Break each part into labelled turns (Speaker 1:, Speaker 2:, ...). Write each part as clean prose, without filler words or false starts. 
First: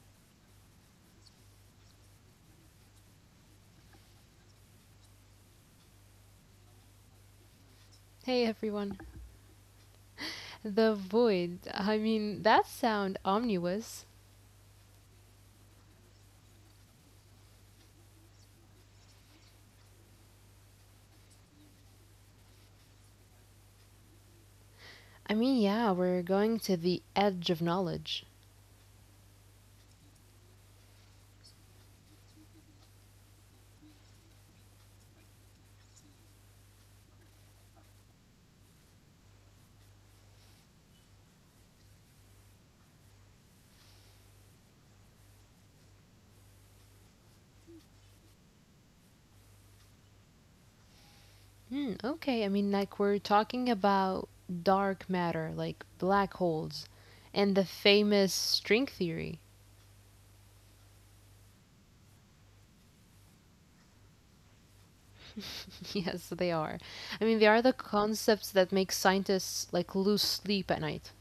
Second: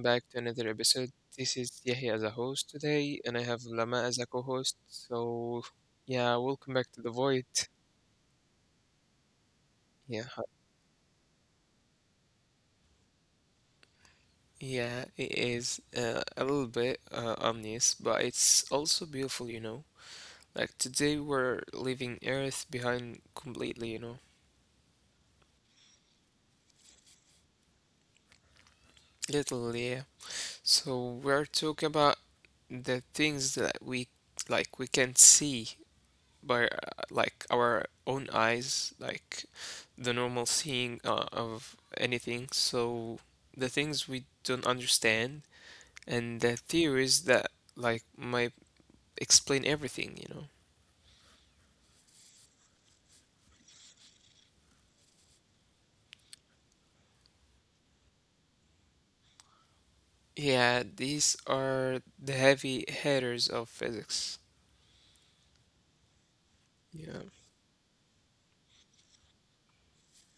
Speaker 1: back to another episode. This is Yahya as a host today, and I have Lama as a co-host. So, yeah, welcome back to the void.
Speaker 2: Hey everyone.
Speaker 1: Yeah,
Speaker 2: The void. I mean, that sound omnibus.
Speaker 1: yeah, it is a little bit ominous, but it's also beautiful, you know. Like today, we're leaving Earth behind completely, you know,
Speaker 2: Yeah, we're going to the edge of knowledge.
Speaker 1: literally. Yeah. So we're talking about the things that we we can't see by like our own eyes, like the normal seeing of anything. So the things we don't understand and the theories that like might explain everything, you know.
Speaker 2: Hmm, okay. Like we're talking about dark matter, like black holes, and the famous string theory.
Speaker 1: Yeah, these are the heavy hitters of physics.
Speaker 2: Yes, they are. I mean, they are the
Speaker 1: Yeah.
Speaker 2: concepts that make scientists like lose sleep at night.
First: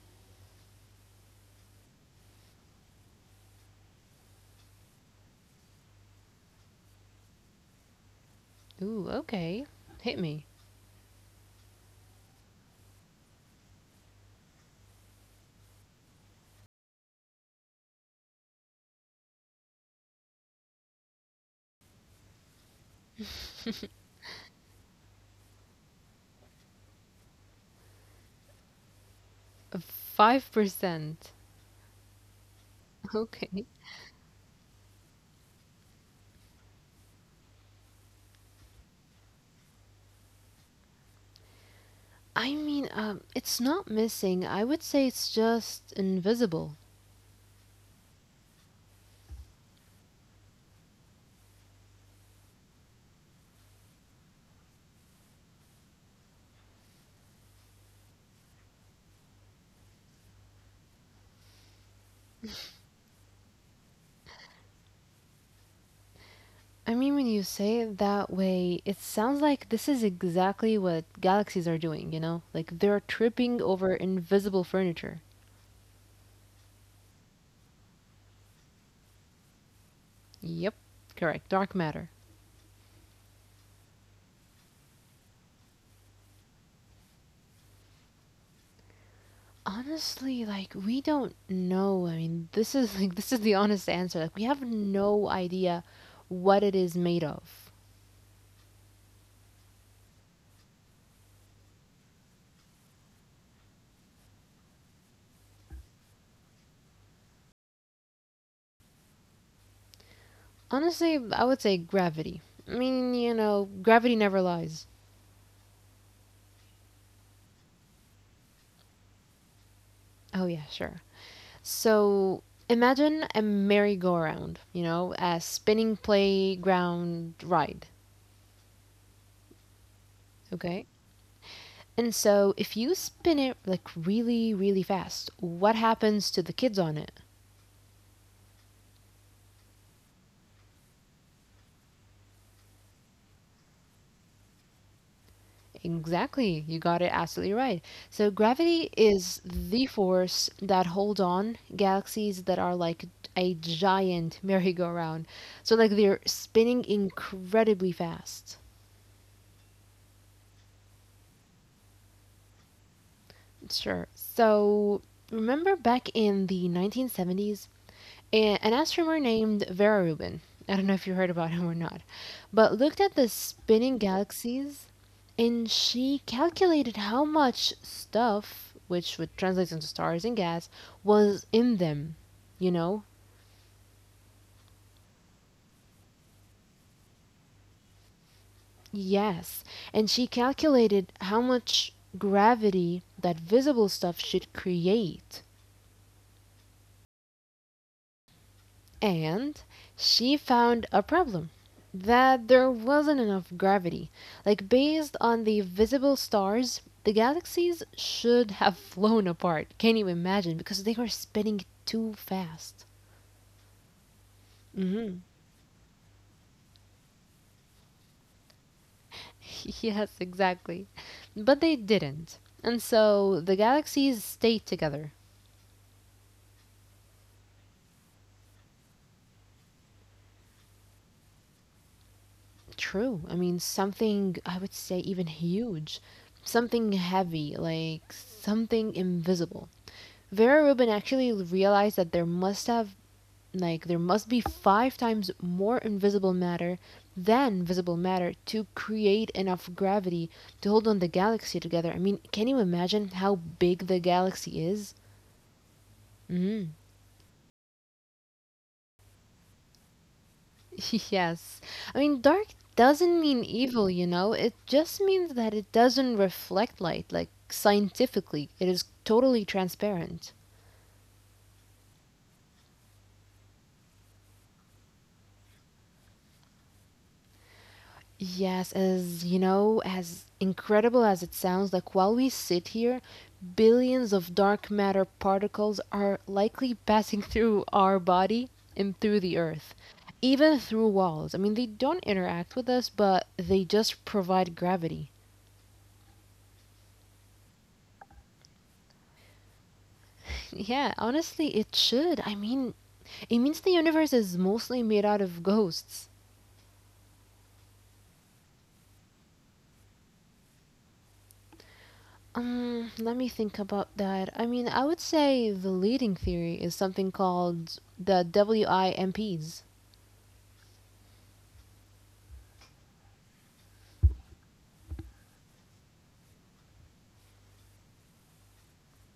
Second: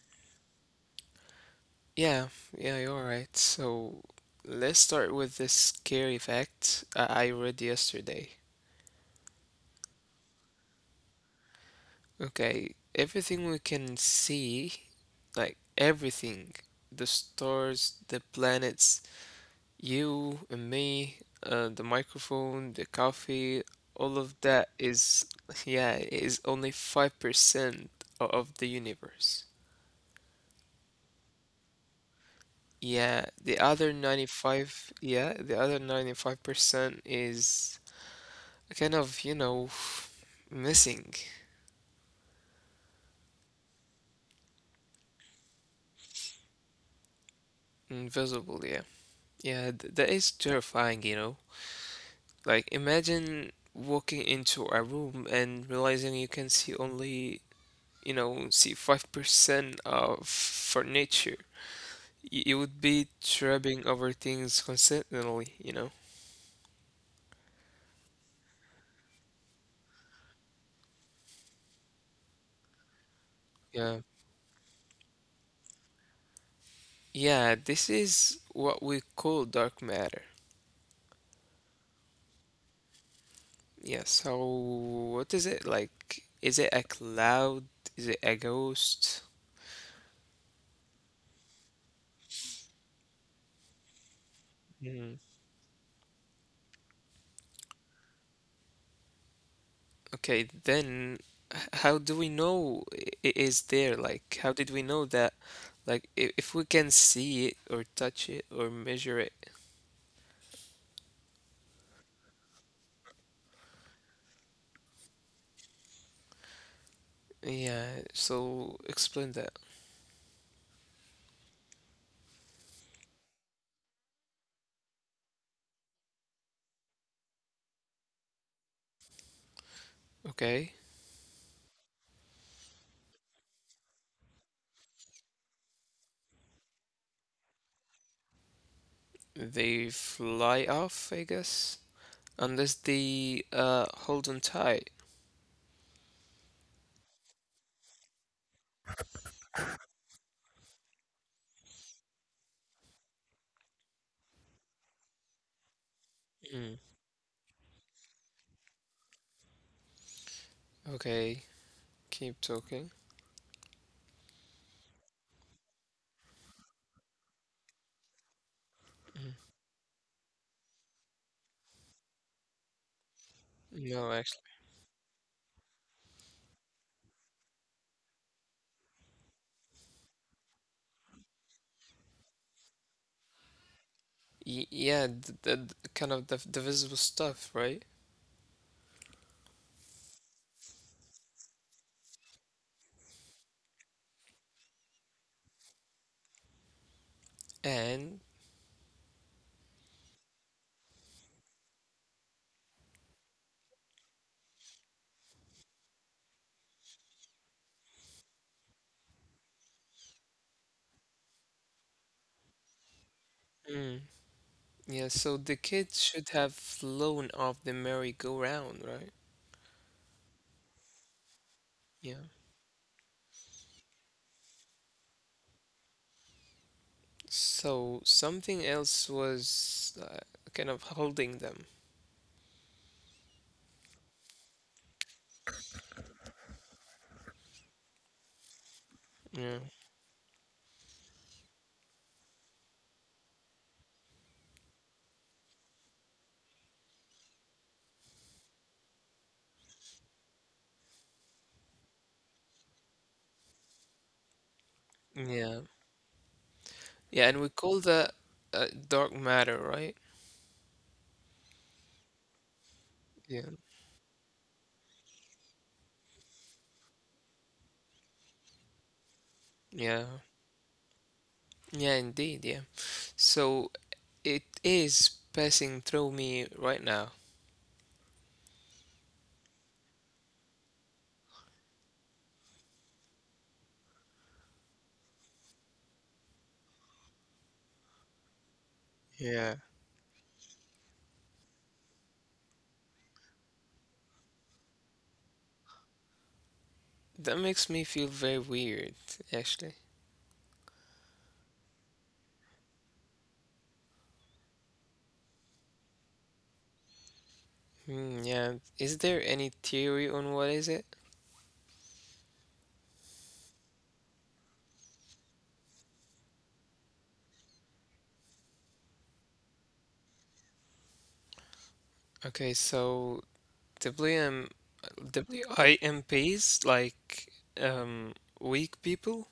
Speaker 1: Yeah, yeah, you're right. So let's start with this scary fact I read yesterday.
Speaker 2: Ooh, okay. Hit me.
Speaker 1: Okay, everything we can see, like everything, the stars, the planets, you and me, the microphone, the coffee, all of that is, yeah, is only 5% of the universe.
Speaker 2: 5%.
Speaker 1: Yeah, the other
Speaker 2: Okay.
Speaker 1: 95, yeah, the other 95% is kind of, you know, missing,
Speaker 2: It's not missing. I would say it's just invisible.
Speaker 1: invisible, yeah. Yeah, th that is terrifying, you know. Like, imagine walking into a room and realizing you can see only, you know, see 5% of furniture. You would be tripping over things constantly, you know?
Speaker 2: I mean, when you say it that way, it sounds like this is exactly what galaxies are doing, Like they're
Speaker 1: Yeah.
Speaker 2: tripping over invisible furniture.
Speaker 1: Yeah, this is what we call dark matter.
Speaker 2: Yep, correct. Dark matter.
Speaker 1: Yeah, so what is it? Like, is it a cloud? Is it a ghost?
Speaker 2: Honestly, like we don't know. I mean, this is like this is the honest answer. Like we have no idea what it is made of.
Speaker 1: Okay, then how do we know it is there? Like, how did we know that? Like, if we can see it or touch it or measure it.
Speaker 2: Honestly, I would say gravity. I mean, you know, gravity never lies.
Speaker 1: Yeah, so explain that.
Speaker 2: Oh yeah, sure. So imagine a merry-go-round, you know, a spinning playground ride,
Speaker 1: Okay,
Speaker 2: okay? And so if you spin it like really, really fast, what happens to the kids on it?
Speaker 1: they fly off, I guess, unless they hold on tight.
Speaker 2: Exactly, you got it absolutely right. So gravity is the force that holds on galaxies that are like a giant merry-go-round. So like they're spinning
Speaker 1: Mm.
Speaker 2: incredibly fast.
Speaker 1: Okay, keep talking.
Speaker 2: Sure. So remember back in the 1970s an astronomer
Speaker 1: Mm.
Speaker 2: named Vera Rubin. I don't know if you heard about him or not, but looked at the spinning
Speaker 1: No, actually,
Speaker 2: galaxies, and she calculated how much stuff, which would translate into stars and gas, was in them. You know?
Speaker 1: y yeah, the kind of the visible stuff, right?
Speaker 2: Yes. And she calculated how much gravity that visible stuff should create.
Speaker 1: And
Speaker 2: And she found a problem that there wasn't enough gravity. Like, based on the visible stars, the galaxies should have flown apart. Can you imagine? Because they were spinning too fast.
Speaker 1: mm. Yeah, so
Speaker 2: Hmm.
Speaker 1: the kids should have flown off the merry-go-round, right?
Speaker 2: Yes, exactly. But they
Speaker 1: Yeah.
Speaker 2: didn't. And so the galaxies stayed together.
Speaker 1: So something else was kind of holding them.
Speaker 2: True. I mean, something, I would say, even huge. Something heavy, like something
Speaker 1: Yeah.
Speaker 2: invisible. Vera Rubin actually realized that there must be 5 times more invisible matter than visible matter to create enough gravity to hold on the galaxy together. I mean, can you imagine how big the galaxy is?
Speaker 1: Yeah.
Speaker 2: Mm.
Speaker 1: Yeah, and we call that dark matter, right?
Speaker 2: Yes. I mean, dark
Speaker 1: Yeah.
Speaker 2: doesn't mean evil, you know? It just means that it doesn't reflect light. Like, scientifically, it is totally
Speaker 1: Yeah.
Speaker 2: transparent.
Speaker 1: Yeah, indeed, yeah. So it is passing through me right now.
Speaker 2: Yes, as you know, as incredible as it sounds, like while we sit here, billions of dark matter particles are likely passing through our body and through the
Speaker 1: Yeah.
Speaker 2: earth, even through walls. I mean, they don't interact with us, but they just provide gravity.
Speaker 1: That makes me feel very weird, actually.
Speaker 2: Yeah, honestly, it should. I mean, it means the universe is mostly made out of ghosts.
Speaker 1: Hmm, yeah. Is there any theory on what is it?
Speaker 2: Let me think about that. I mean, I would say the leading theory is something called the WIMPs.
Speaker 1: Okay, so WM, WIMPs, like um, weak people.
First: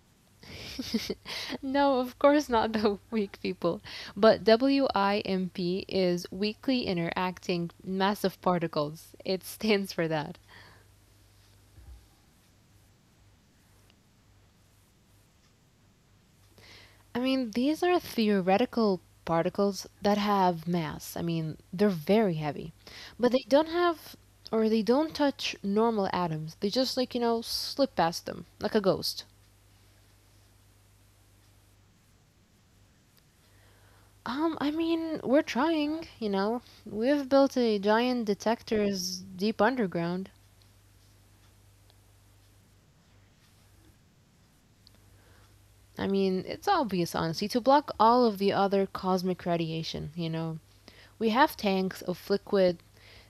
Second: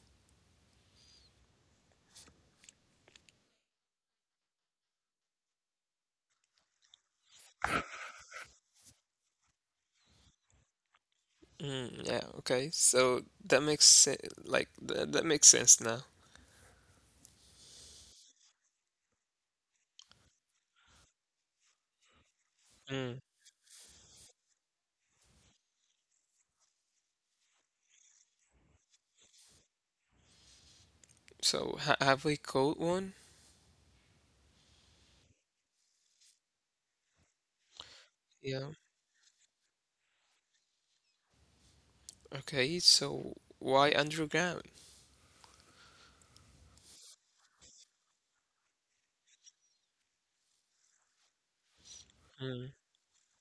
Speaker 2: No, of course not the weak people. But WIMP is weakly interacting massive particles. It stands for that.
Speaker 1: Mm, yeah, okay. So that makes like that makes sense now.
Speaker 2: I mean, these are theoretical particles that have mass. I mean, they're very heavy.
Speaker 1: Mm.
Speaker 2: But they don't have or they don't touch normal atoms. They just like, you know, slip past them like a ghost.
Speaker 1: So ha have we caught one?
Speaker 2: I mean, we're trying, you know. We've built a giant
Speaker 1: Yeah.
Speaker 2: detectors deep underground.
Speaker 1: Okay, so why underground?
Speaker 2: I mean, it's obvious, honestly, to block all of the other cosmic radiation, you know. We have tanks of
Speaker 1: Mm.
Speaker 2: liquid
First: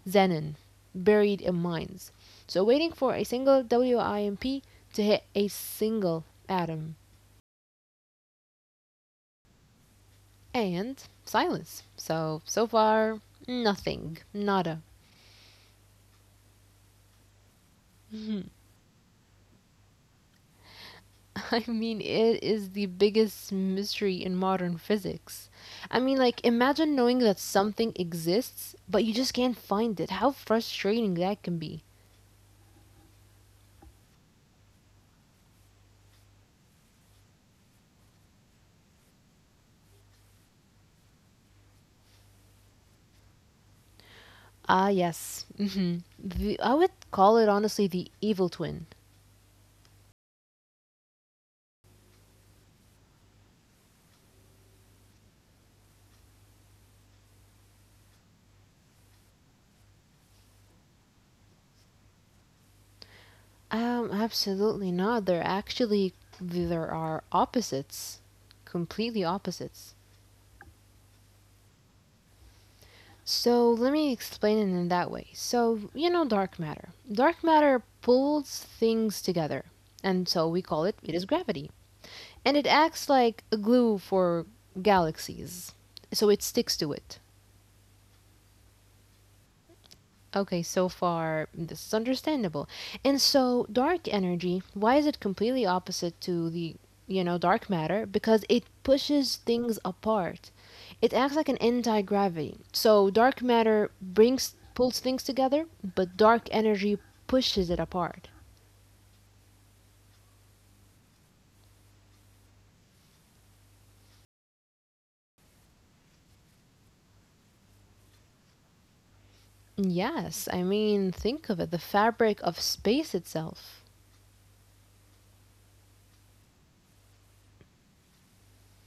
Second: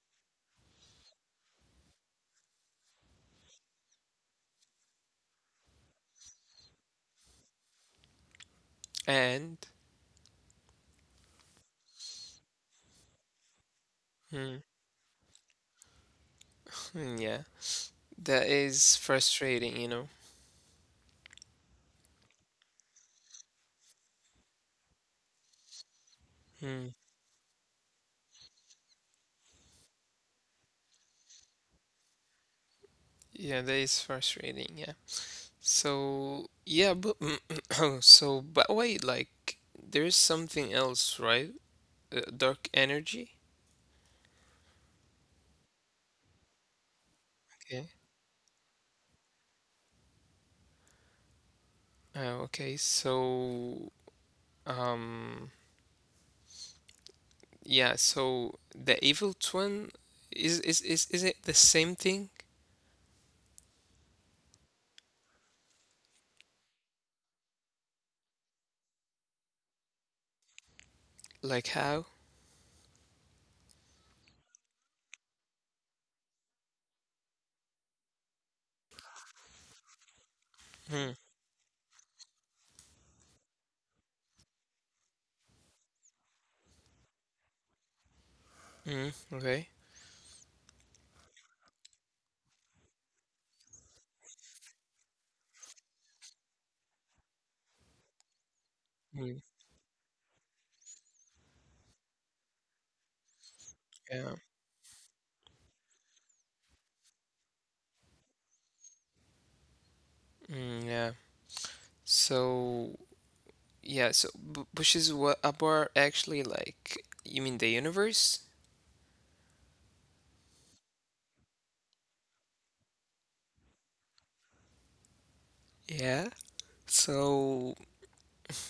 Speaker 2: xenon buried in mines. So waiting for a single WIMP to hit a single atom.
Speaker 1: And
Speaker 2: And silence. So, so far, nothing.
Speaker 1: mm,
Speaker 2: Nada.
Speaker 1: hmm, yeah, that is frustrating, you know.
Speaker 2: I mean, it is the biggest mystery in modern physics. I mean, like, imagine
Speaker 1: Mm.
Speaker 2: knowing that something exists, but you just can't find it. How frustrating that can be.
Speaker 1: Yeah, that is frustrating, yeah. So yeah, but so but wait, like there's something else, right? Dark energy.
Speaker 2: Ah, yes. Hmm. The, I would call it honestly
Speaker 1: Okay.
Speaker 2: the evil twin.
Speaker 1: Okay. So, um, yeah. So the evil twin is it the same thing?
Speaker 2: Absolutely not. There are opposites. Completely opposites.
Speaker 1: Like how?
Speaker 2: So let me explain it in that way. So, you know, dark matter. Dark matter pulls things together, and so we call it it
Speaker 1: Hmm.
Speaker 2: is gravity. And it acts like a glue for galaxies, so it sticks to it.
Speaker 1: Mm, okay.
Speaker 2: Okay, so far this is understandable. And so dark energy, why is it completely opposite to the, you know, dark matter? Because it pushes
Speaker 1: Mm,
Speaker 2: things apart. It acts like an anti-gravity. So dark matter
Speaker 1: yeah.
Speaker 2: brings pulls things together, but dark energy pushes it apart.
Speaker 1: Mm, yeah. So yeah. So b which is what Abar actually like? You mean the universe?
Speaker 2: Yes, I mean, think of it, the fabric of space itself.
Speaker 1: Yeah. So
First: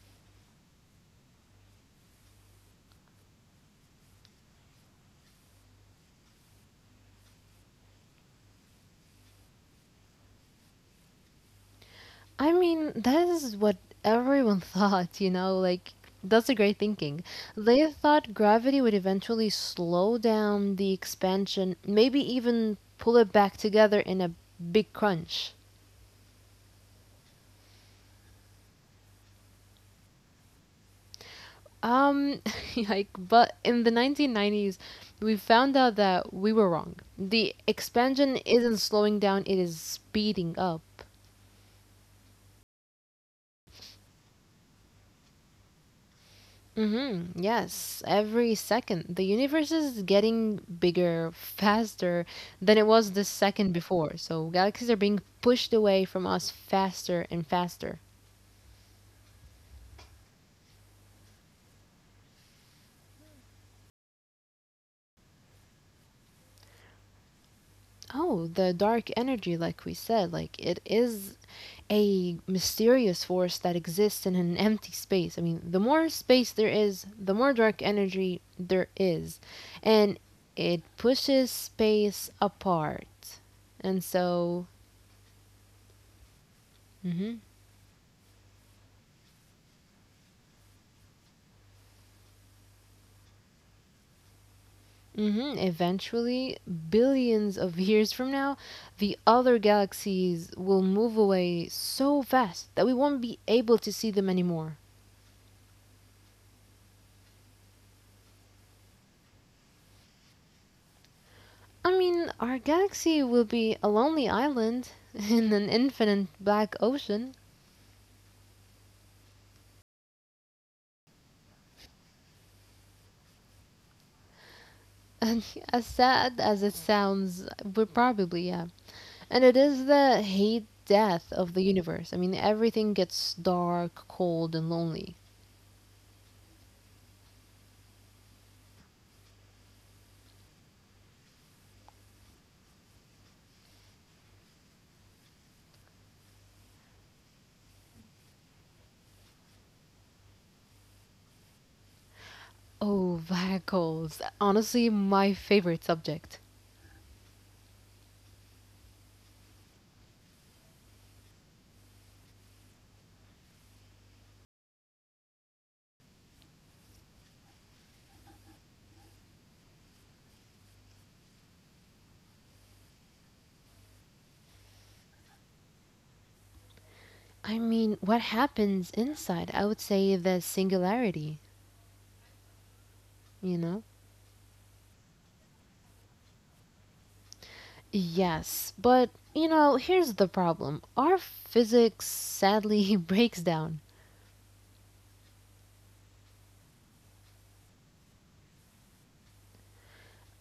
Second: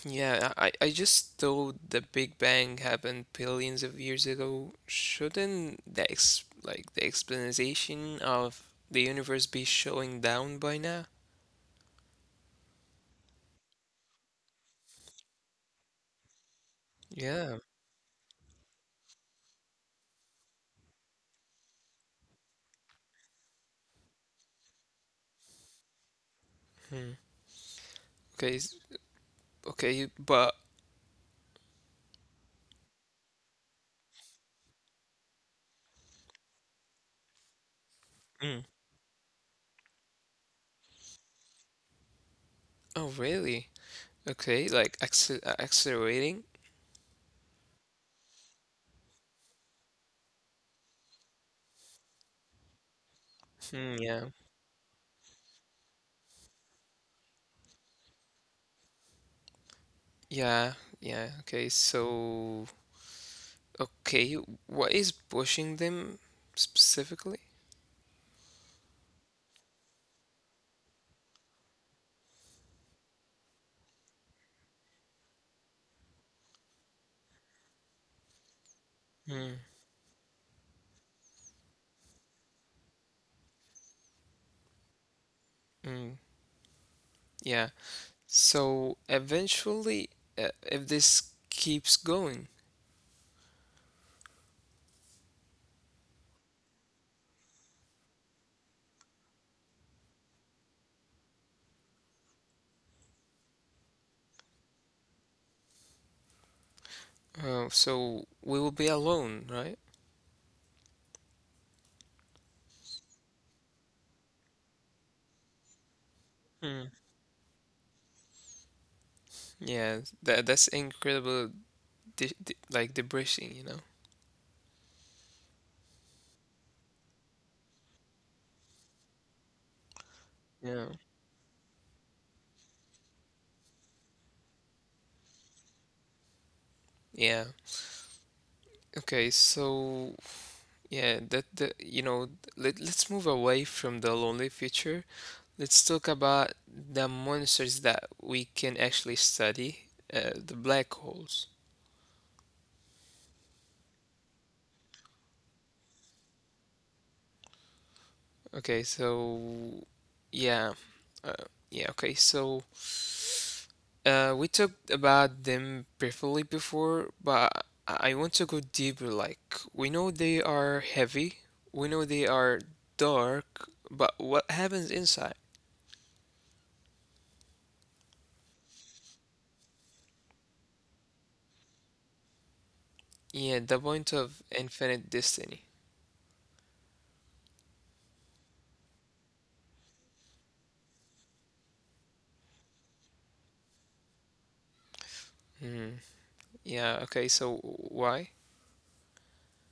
Speaker 1: yeah, I just thought the Big Bang happened billions of years ago. Shouldn't the ex like the explanation of the universe be showing down by now?
Speaker 2: I mean, that is what everyone thought, you know, like that's a great thinking.
Speaker 1: Yeah.
Speaker 2: They thought gravity would eventually slow down the expansion, maybe even pull it back together in a big crunch.
Speaker 1: Hmm. Okay. Okay. But
Speaker 2: Um, like, but in the 1990s, we found out that we were wrong. The
Speaker 1: mm.
Speaker 2: expansion isn't slowing down, it is speeding up.
Speaker 1: Oh, really? Okay. Like accelerating?
Speaker 2: Hmm. Yes, every second. The universe is getting bigger, faster than it was the
Speaker 1: Hmm,
Speaker 2: second
Speaker 1: yeah.
Speaker 2: before. So galaxies are being pushed away from us faster and faster.
Speaker 1: Yeah. Yeah. Okay. So okay, what is pushing them specifically?
Speaker 2: Oh, the dark energy, like we said, like it is a mysterious force that exists in an empty space. I mean, the more space there is, the more dark energy there is.
Speaker 1: Hmm.
Speaker 2: And it pushes space apart. And so,
Speaker 1: Mm.
Speaker 2: mhm,
Speaker 1: Yeah. So eventually, if this keeps going,
Speaker 2: hmm. Eventually, billions of years from now, the other galaxies will move away so fast that we won't be able to see them anymore.
Speaker 1: so we will be alone, right?
Speaker 2: I mean, our galaxy will be a lonely island in an infinite black ocean.
Speaker 1: Hmm. Yeah, that that's incredible, de de like depressing, you know?
Speaker 2: And as sad as it sounds, we're probably, yeah. And it is the hate death of the
Speaker 1: Yeah.
Speaker 2: universe. I mean, everything gets dark, cold, and lonely.
Speaker 1: Yeah. Okay, so yeah, that the you know, let let's move away from the lonely future. Let's talk about the monsters that we can actually study, the black holes.
Speaker 2: Oh, black holes. Honestly, my favorite subject.
Speaker 1: Okay, so yeah, yeah. Okay, so. We talked about them briefly before, but I want to go deeper. Like, we know they are heavy, we know they are dark, but what happens inside?
Speaker 2: I mean, what happens inside? I would say the singularity, you know?
Speaker 1: Yeah, the point of infinite destiny.
Speaker 2: Yes, but you know, here's the problem. Our physics sadly breaks down.
Speaker 1: Hmm. Yeah, okay, so why?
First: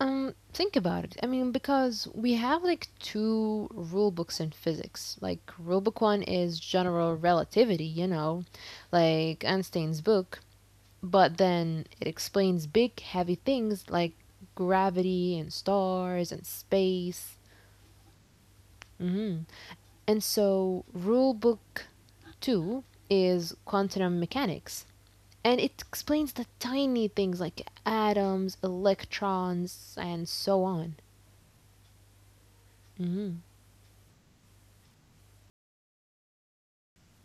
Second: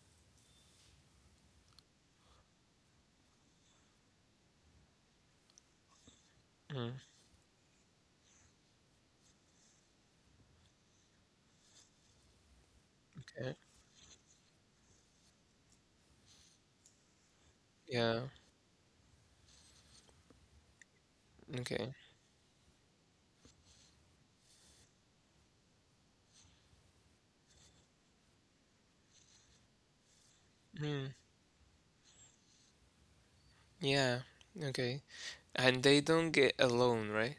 Speaker 2: Think about it. I mean, because we have like two rule books in physics. Like, rule book one is
Speaker 1: Hmm.
Speaker 2: general relativity, you know, like Einstein's book, but then it explains big, heavy
Speaker 1: Okay.
Speaker 2: things like gravity and stars and space.
Speaker 1: Yeah,
Speaker 2: Mm-hmm. And so, rule
Speaker 1: okay.
Speaker 2: book two is quantum mechanics. And it explains the tiny things like atoms, electrons, and so
Speaker 1: Hmm.
Speaker 2: on. Mhm.
Speaker 1: Yeah, okay. And they don't get alone, right?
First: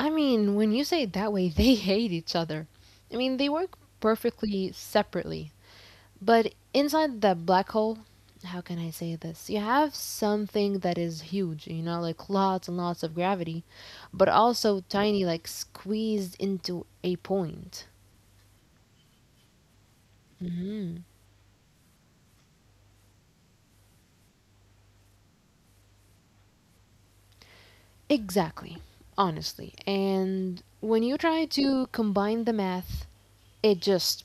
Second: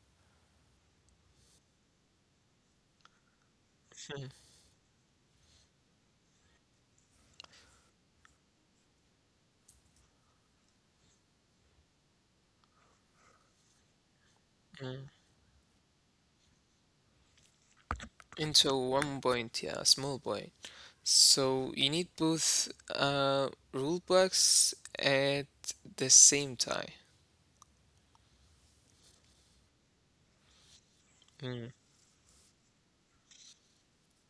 Speaker 2: I mean, when you say it that way, they hate each other. I mean, they work perfectly separately. But inside the black hole, how can I say this? You have something that is huge, you know, like lots and lots of gravity, but also
Speaker 1: Mm.
Speaker 2: tiny, like squeezed into a point.
Speaker 1: Into one point, yeah, a small point. So you need both rule books at the same time.
Speaker 2: Exactly, honestly. And when you try
Speaker 1: Mm.
Speaker 2: to combine the math, it just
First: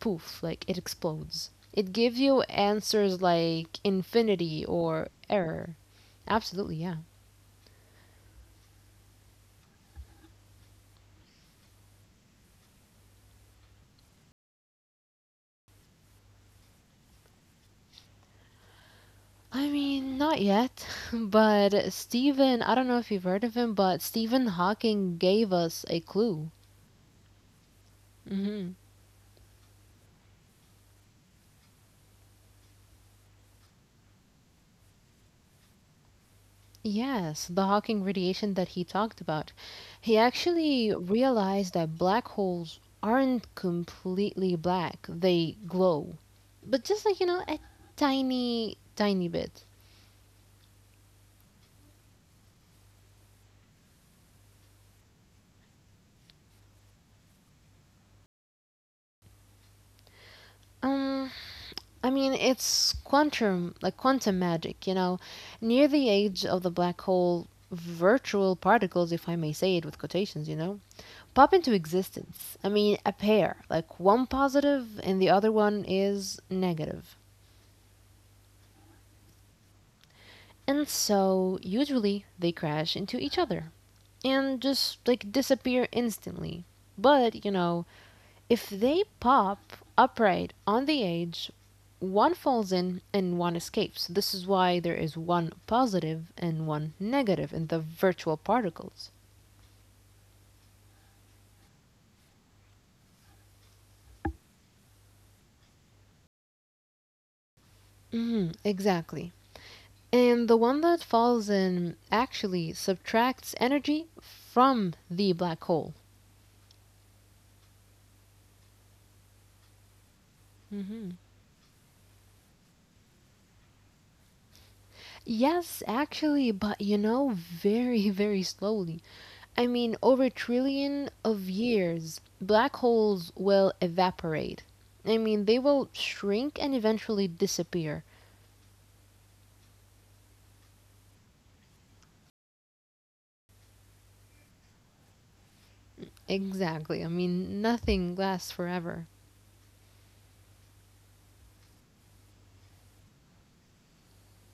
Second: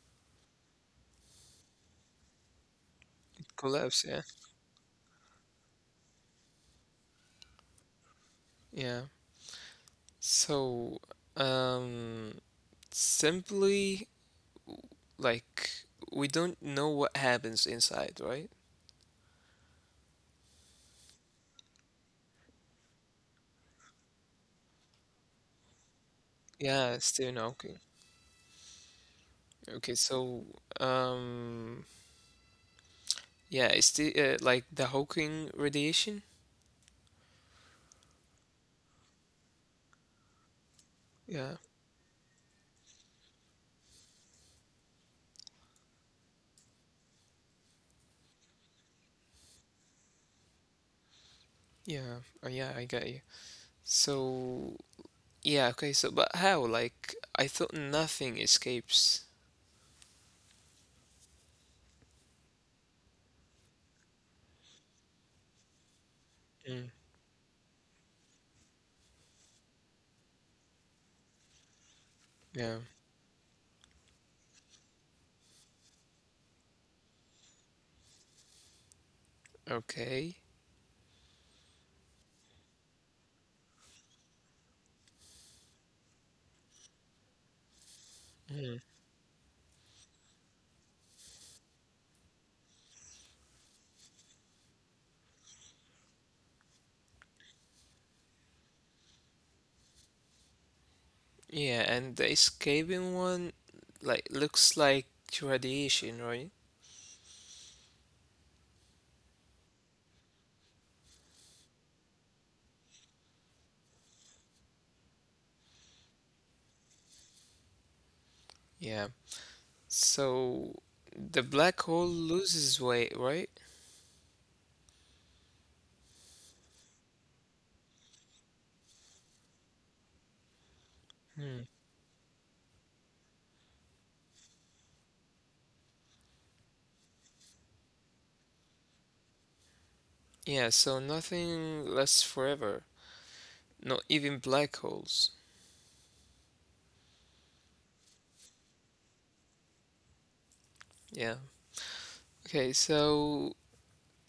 Speaker 2: poof, like it explodes. It gives you answers like
Speaker 1: Collapse, yeah.
Speaker 2: infinity or error. Absolutely, yeah.
Speaker 1: Yeah. So um simply like we don't know what happens inside, right?
Speaker 2: I mean, not yet, but Stephen, I don't know if you've heard of him, but Stephen Hawking gave us a clue.
Speaker 1: Yeah, Stephen Hawking. Okay, so um yeah, it's the like the Hawking radiation?
Speaker 2: Yes, the Hawking radiation that he talked about. He actually
Speaker 1: Yeah.
Speaker 2: realized that black holes aren't completely black, they glow. But just like, you know, a tiny, tiny bit.
Speaker 1: Yeah. Oh, yeah, I got you. So yeah, okay, so but how? Like I thought nothing escapes.
Speaker 2: Um, I mean, it's quantum, like quantum magic, you know. Near the
Speaker 1: Mm,
Speaker 2: edge of the black hole, virtual particles, if I may say it with quotations, you know, pop into
Speaker 1: yeah.
Speaker 2: existence. I mean, a pair, like one positive and the other one is negative.
Speaker 1: Okay.
Speaker 2: And so, usually, they crash into each other and just like disappear instantly. But, you know,
Speaker 1: Mm.
Speaker 2: if they pop upright on the edge, one falls in and one escapes. This is why there is one positive and one negative in the virtual particles.
Speaker 1: Yeah, and the escaping one, like, looks like radiation, right?
Speaker 2: Hmm, exactly. And the one that falls in actually subtracts energy from the black hole.
Speaker 1: Yeah. So
Speaker 2: Mm-hmm.
Speaker 1: the black hole loses weight, right?
Speaker 2: Yes, actually, but you know, very, very slowly. I mean, over a trillion of
Speaker 1: Hmm.
Speaker 2: years, black holes will evaporate. I mean, they will shrink and eventually disappear.
Speaker 1: Yeah, so nothing lasts forever. Not even black holes.
Speaker 2: Exactly. I mean, nothing lasts forever.
Speaker 1: Yeah. Okay, so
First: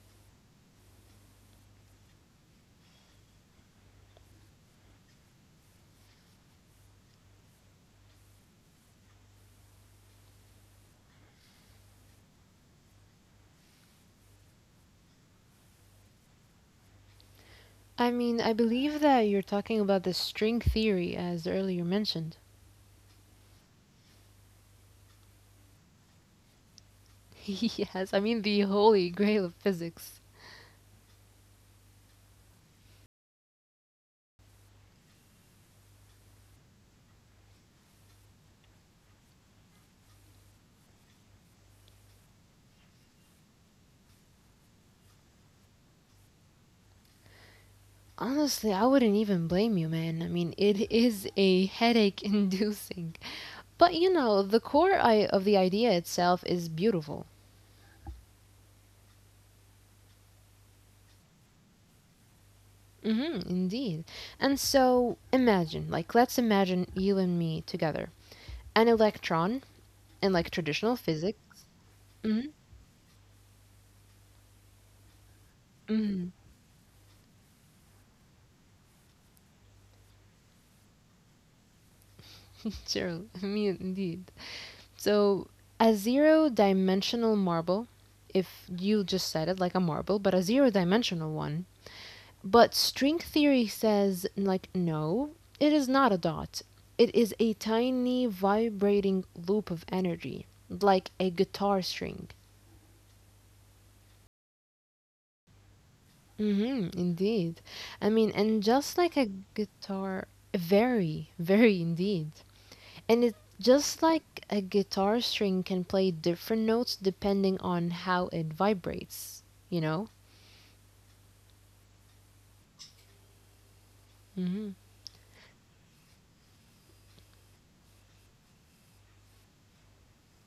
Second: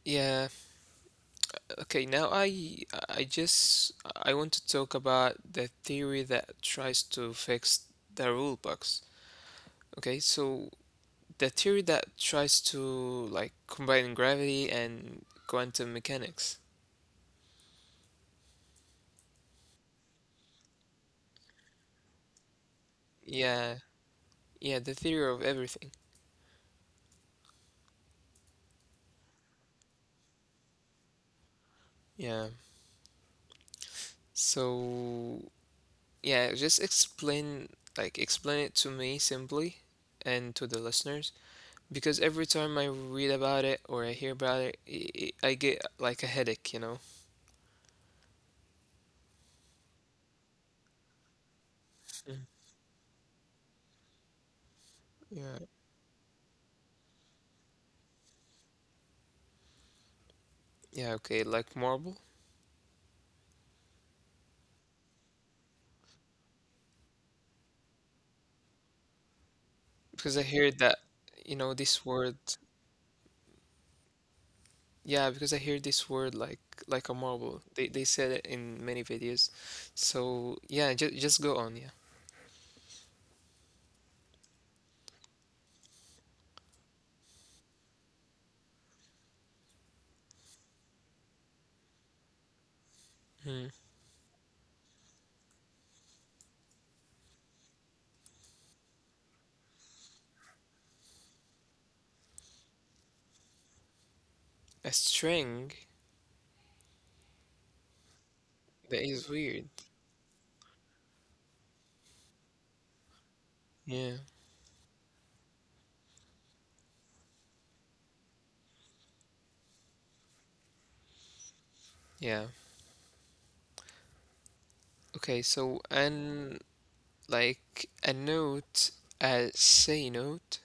Speaker 1: yeah. Okay, now I just I want to talk about the theory that tries to fix the rule box. Okay, so the theory that tries to like combine gravity and quantum mechanics.
Speaker 2: I mean, I believe that you're talking about the string theory, as earlier mentioned.
Speaker 1: Yeah, yeah, the theory of everything.
Speaker 2: Yes, I mean, the holy grail of physics.
Speaker 1: Yeah. So, yeah, just explain like explain it to me simply and to the listeners because every time I read about it or I hear about it, I get like a headache, you know.
Speaker 2: Honestly, I wouldn't even blame you, man. I mean, it is a headache
Speaker 1: Mm.
Speaker 2: inducing. But you know, the core I- of
Speaker 1: Yeah.
Speaker 2: the idea itself is beautiful.
Speaker 1: Yeah, okay, like marble
Speaker 2: Hmm, indeed. And so, imagine, like, let's imagine you and me together. An electron
Speaker 1: because I
Speaker 2: in like
Speaker 1: hear that
Speaker 2: traditional
Speaker 1: you
Speaker 2: physics.
Speaker 1: know this word.
Speaker 2: Hmm.
Speaker 1: Yeah, because I hear this word
Speaker 2: Hmm.
Speaker 1: like a marble. They said it in many videos. So yeah, just go on, yeah.
Speaker 2: Sure, me indeed. So, a zero-dimensional marble, if you just said it like a marble, but a zero-dimensional one, but string
Speaker 1: Mm.
Speaker 2: theory says, like, no, it is not a dot. It is a tiny vibrating loop of energy, like a guitar string.
Speaker 1: A string,
Speaker 2: Mm-hmm, indeed. I mean, and
Speaker 1: that
Speaker 2: just
Speaker 1: is
Speaker 2: like a
Speaker 1: weird.
Speaker 2: guitar, very, very indeed. And it
Speaker 1: Yeah.
Speaker 2: just like a guitar string can play different notes depending on how it vibrates, you know?
Speaker 1: Yeah.
Speaker 2: Mm-hmm.
Speaker 1: Okay, so and like a note, a say note.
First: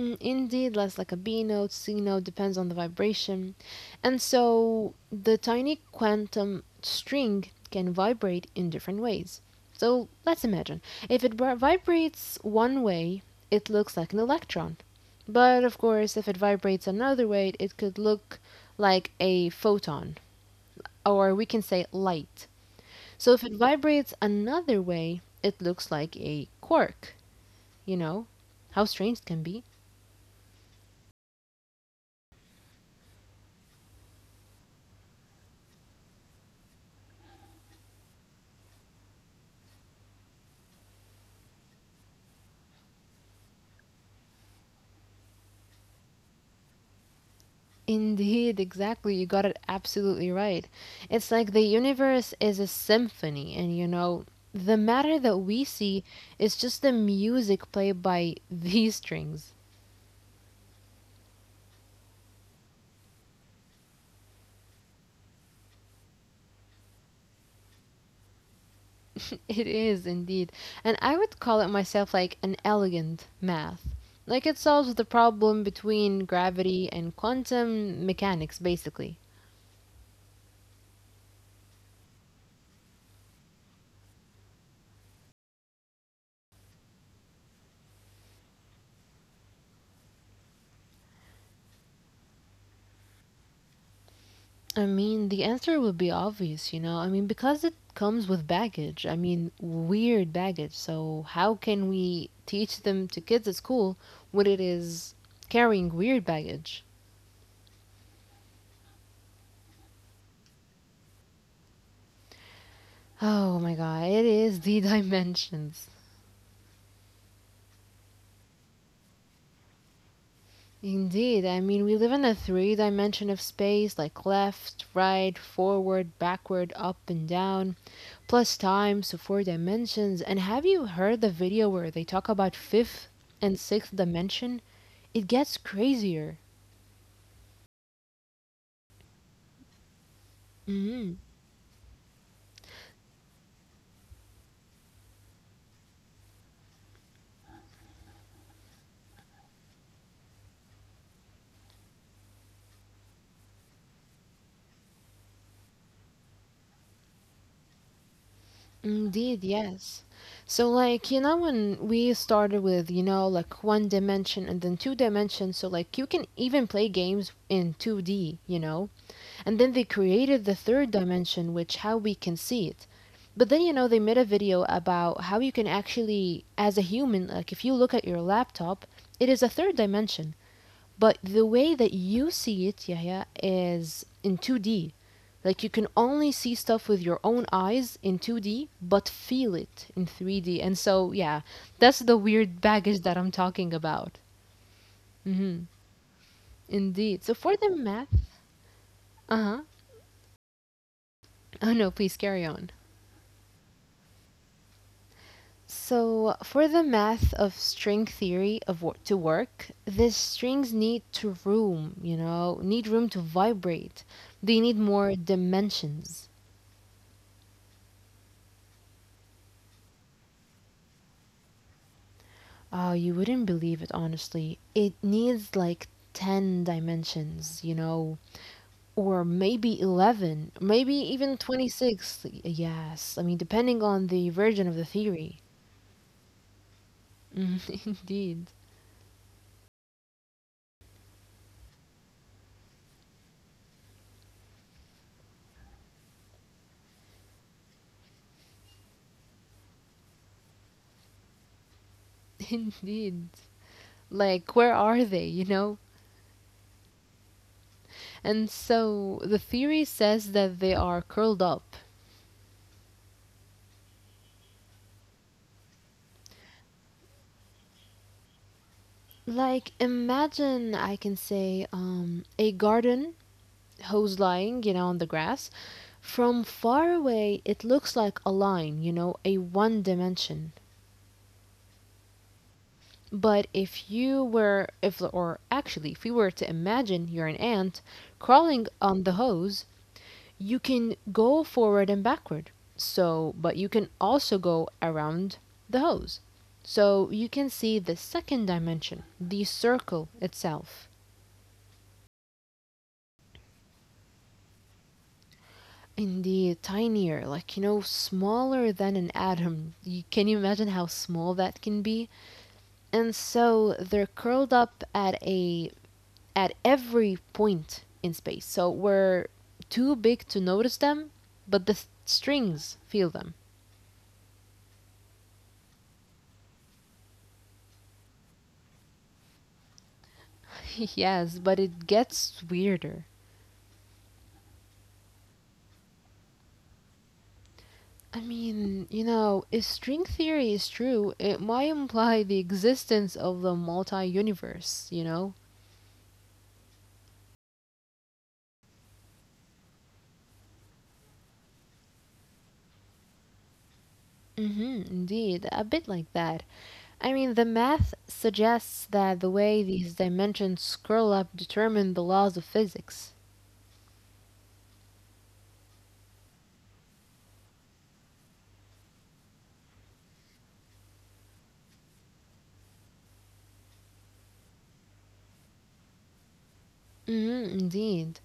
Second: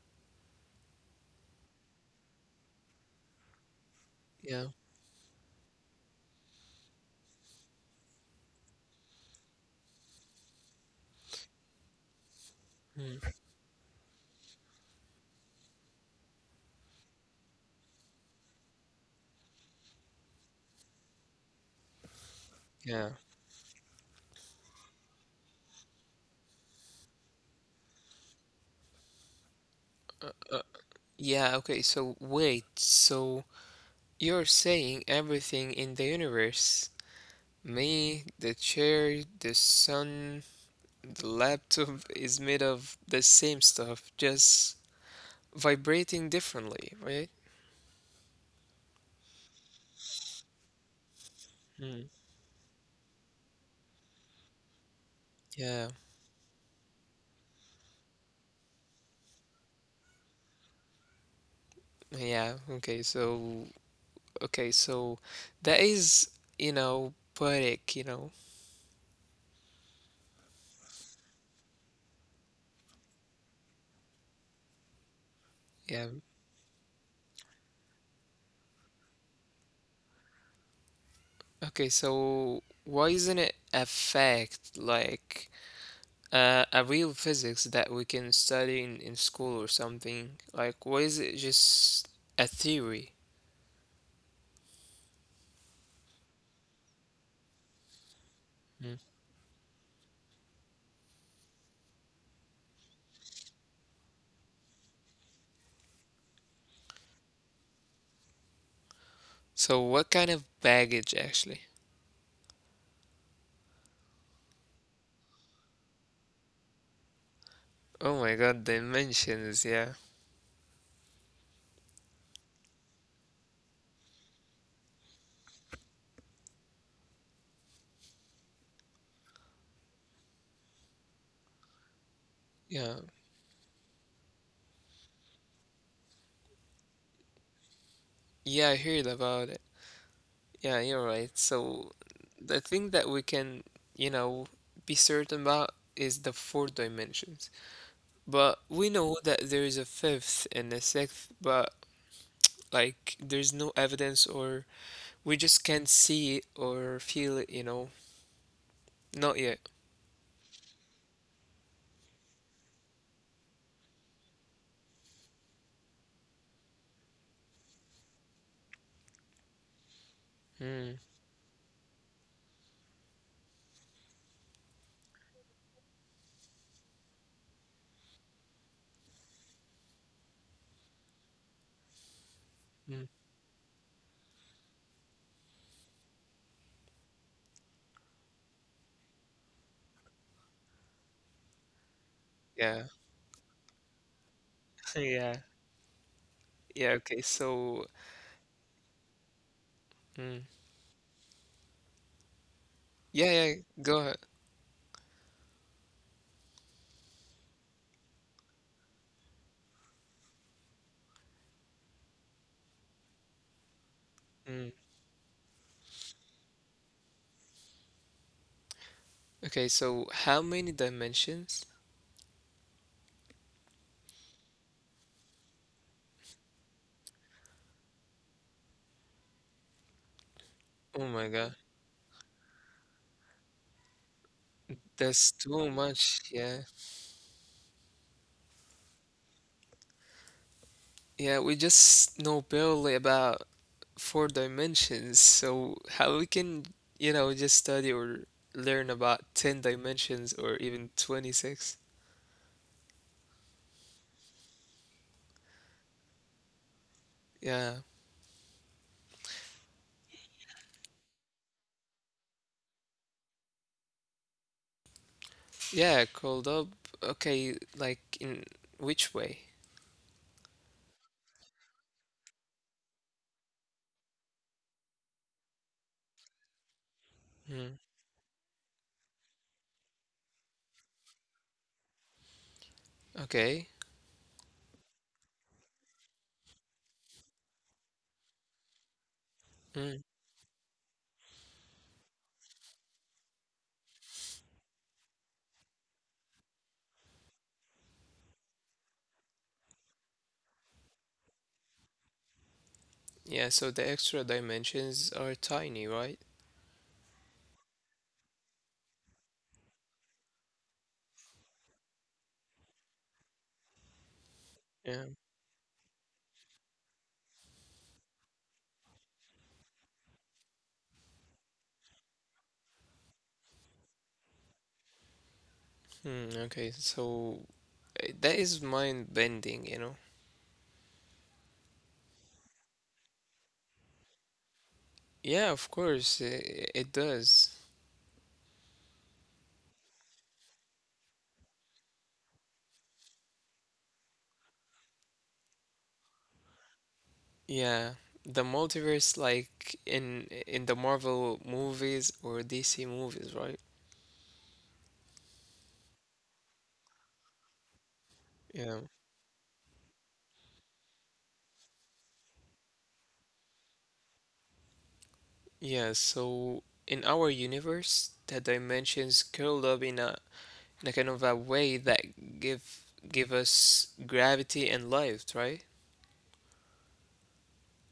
Speaker 2: Mm, indeed, less like a B note, C note, depends on the vibration. And
Speaker 1: Yeah.
Speaker 2: so the tiny quantum string can vibrate in different ways. So let's imagine if it bri- vibrates one
Speaker 1: Mm.
Speaker 2: way, it looks like an electron. But of course, if it vibrates another way, it could look like a photon, or we can say light.
Speaker 1: Yeah.
Speaker 2: So if it vibrates another way, it looks like a quark, you know? How strange it can be.
Speaker 1: Uh, yeah, okay, so wait. So you're saying everything in the universe, me, the chair, the sun, the laptop is made of the same stuff, just vibrating differently, right?
Speaker 2: Indeed, exactly. You got it absolutely right. It's like the
Speaker 1: Mm.
Speaker 2: universe is a symphony, and the matter that we
Speaker 1: Yeah,
Speaker 2: see is just the music played by these strings.
Speaker 1: yeah. Okay, so okay, so that is, you know, poetic, you know.
Speaker 2: It is indeed. And I would call it myself like an elegant math. Like it solves the problem
Speaker 1: Yeah.
Speaker 2: between gravity and quantum mechanics, basically.
Speaker 1: Okay, so why isn't it affect like a real physics that we can study in school or something? Like, why is it just a theory?
Speaker 2: I mean, the answer would be obvious, you know. I mean, because it comes with
Speaker 1: Mm.
Speaker 2: baggage. I mean, weird baggage. So, how can we teach them to kids at school when it is carrying weird baggage?
Speaker 1: So what kind of baggage actually?
Speaker 2: Oh my god, it is the dimensions.
Speaker 1: Oh my God, dimensions, yeah.
Speaker 2: Indeed, I mean, we live in a 3 dimension of space like left, right, forward, backward, up, and down, plus time, so 4 dimensions. And have you heard the video where they talk about
Speaker 1: Yeah,
Speaker 2: fifth and sixth dimension? It gets crazier.
Speaker 1: yeah, I heard about it. Yeah, you're
Speaker 2: Mm,
Speaker 1: right. So the thing that we can, you know, be certain about is the four dimensions. But we know that there is a fifth and a sixth, but like there's no evidence or we just can't see it or feel it, you know.
Speaker 2: indeed,
Speaker 1: Not yet.
Speaker 2: yes. So like, when we started with, like 1 dimension and then 2 dimensions, so like you can even play games in 2D, you know? And then they created the third
Speaker 1: Mm,
Speaker 2: dimension, which how we can see it. But then, they made a video about how you can actually, as a human, like if you look at your laptop, it is a 3rd dimension. But the way that you see it,
Speaker 1: mm,
Speaker 2: Yahya, is in 2D. Like you can only see stuff with your own eyes in 2D, but feel it in 3D. And so, yeah, that's the weird
Speaker 1: yeah.
Speaker 2: baggage that I'm talking about.
Speaker 1: Yeah.
Speaker 2: Hmm,
Speaker 1: Yeah,
Speaker 2: indeed.
Speaker 1: okay.
Speaker 2: So for the
Speaker 1: So,
Speaker 2: math, uh huh.
Speaker 1: mm,
Speaker 2: Oh no, please carry on.
Speaker 1: yeah, yeah, go ahead.
Speaker 2: So, for the math of string theory of what to work, the strings need to room, you know, need room to vibrate. They need
Speaker 1: Mm.
Speaker 2: more dimensions.
Speaker 1: Okay, so how many dimensions?
Speaker 2: Oh, you wouldn't believe it, honestly. It needs like 10 dimensions, you know, or maybe 11, maybe
Speaker 1: Oh
Speaker 2: even
Speaker 1: my God.
Speaker 2: 26. Yes, I mean, depending on the version of the theory.
Speaker 1: That's too much, yeah.
Speaker 2: Mm, Indeed,
Speaker 1: Yeah, we just know barely about four dimensions, so how we can, you know, just study or learn about 10 dimensions or even 26?
Speaker 2: indeed. Like, where are they, you know?
Speaker 1: Yeah.
Speaker 2: And so the theory says that they are curled up.
Speaker 1: Yeah, called up. Okay, like in which way?
Speaker 2: Like, imagine I can say, a garden hose lying, you know, on the grass. From far
Speaker 1: Mm.
Speaker 2: away it looks like a line, you know, a 1 dimension.
Speaker 1: Okay.
Speaker 2: But if you were, if, or actually, if you were to imagine you're an ant crawling on the
Speaker 1: Mm.
Speaker 2: hose, you can go forward and backward. So, but you can also go around the hose. So you can see the 2nd dimension, the circle itself.
Speaker 1: Yeah, so the extra dimensions are tiny, right?
Speaker 2: Indeed, tinier, like, you know, smaller than an atom. You, can you imagine how small that can be? And so they're curled
Speaker 1: Yeah.
Speaker 2: up at a at every point in space. So we're too big to notice them, but the strings feel them.
Speaker 1: Hmm, okay, so that is mind bending, you know?
Speaker 2: Yes, but it gets weirder.
Speaker 1: Yeah, of course, it does.
Speaker 2: I mean, if string theory is true, it might imply the existence of the multi universe, you know?
Speaker 1: Yeah, the multiverse like in the Marvel movies or DC movies, right?
Speaker 2: Mm-hmm, indeed, a bit like that. I mean, the math
Speaker 1: Yeah.
Speaker 2: suggests that the way these dimensions curl up determine the laws of physics.
Speaker 1: Yeah, so in our universe, the dimensions curled up in a kind of a way that give us gravity and life, right?
Speaker 2: Mhm, indeed.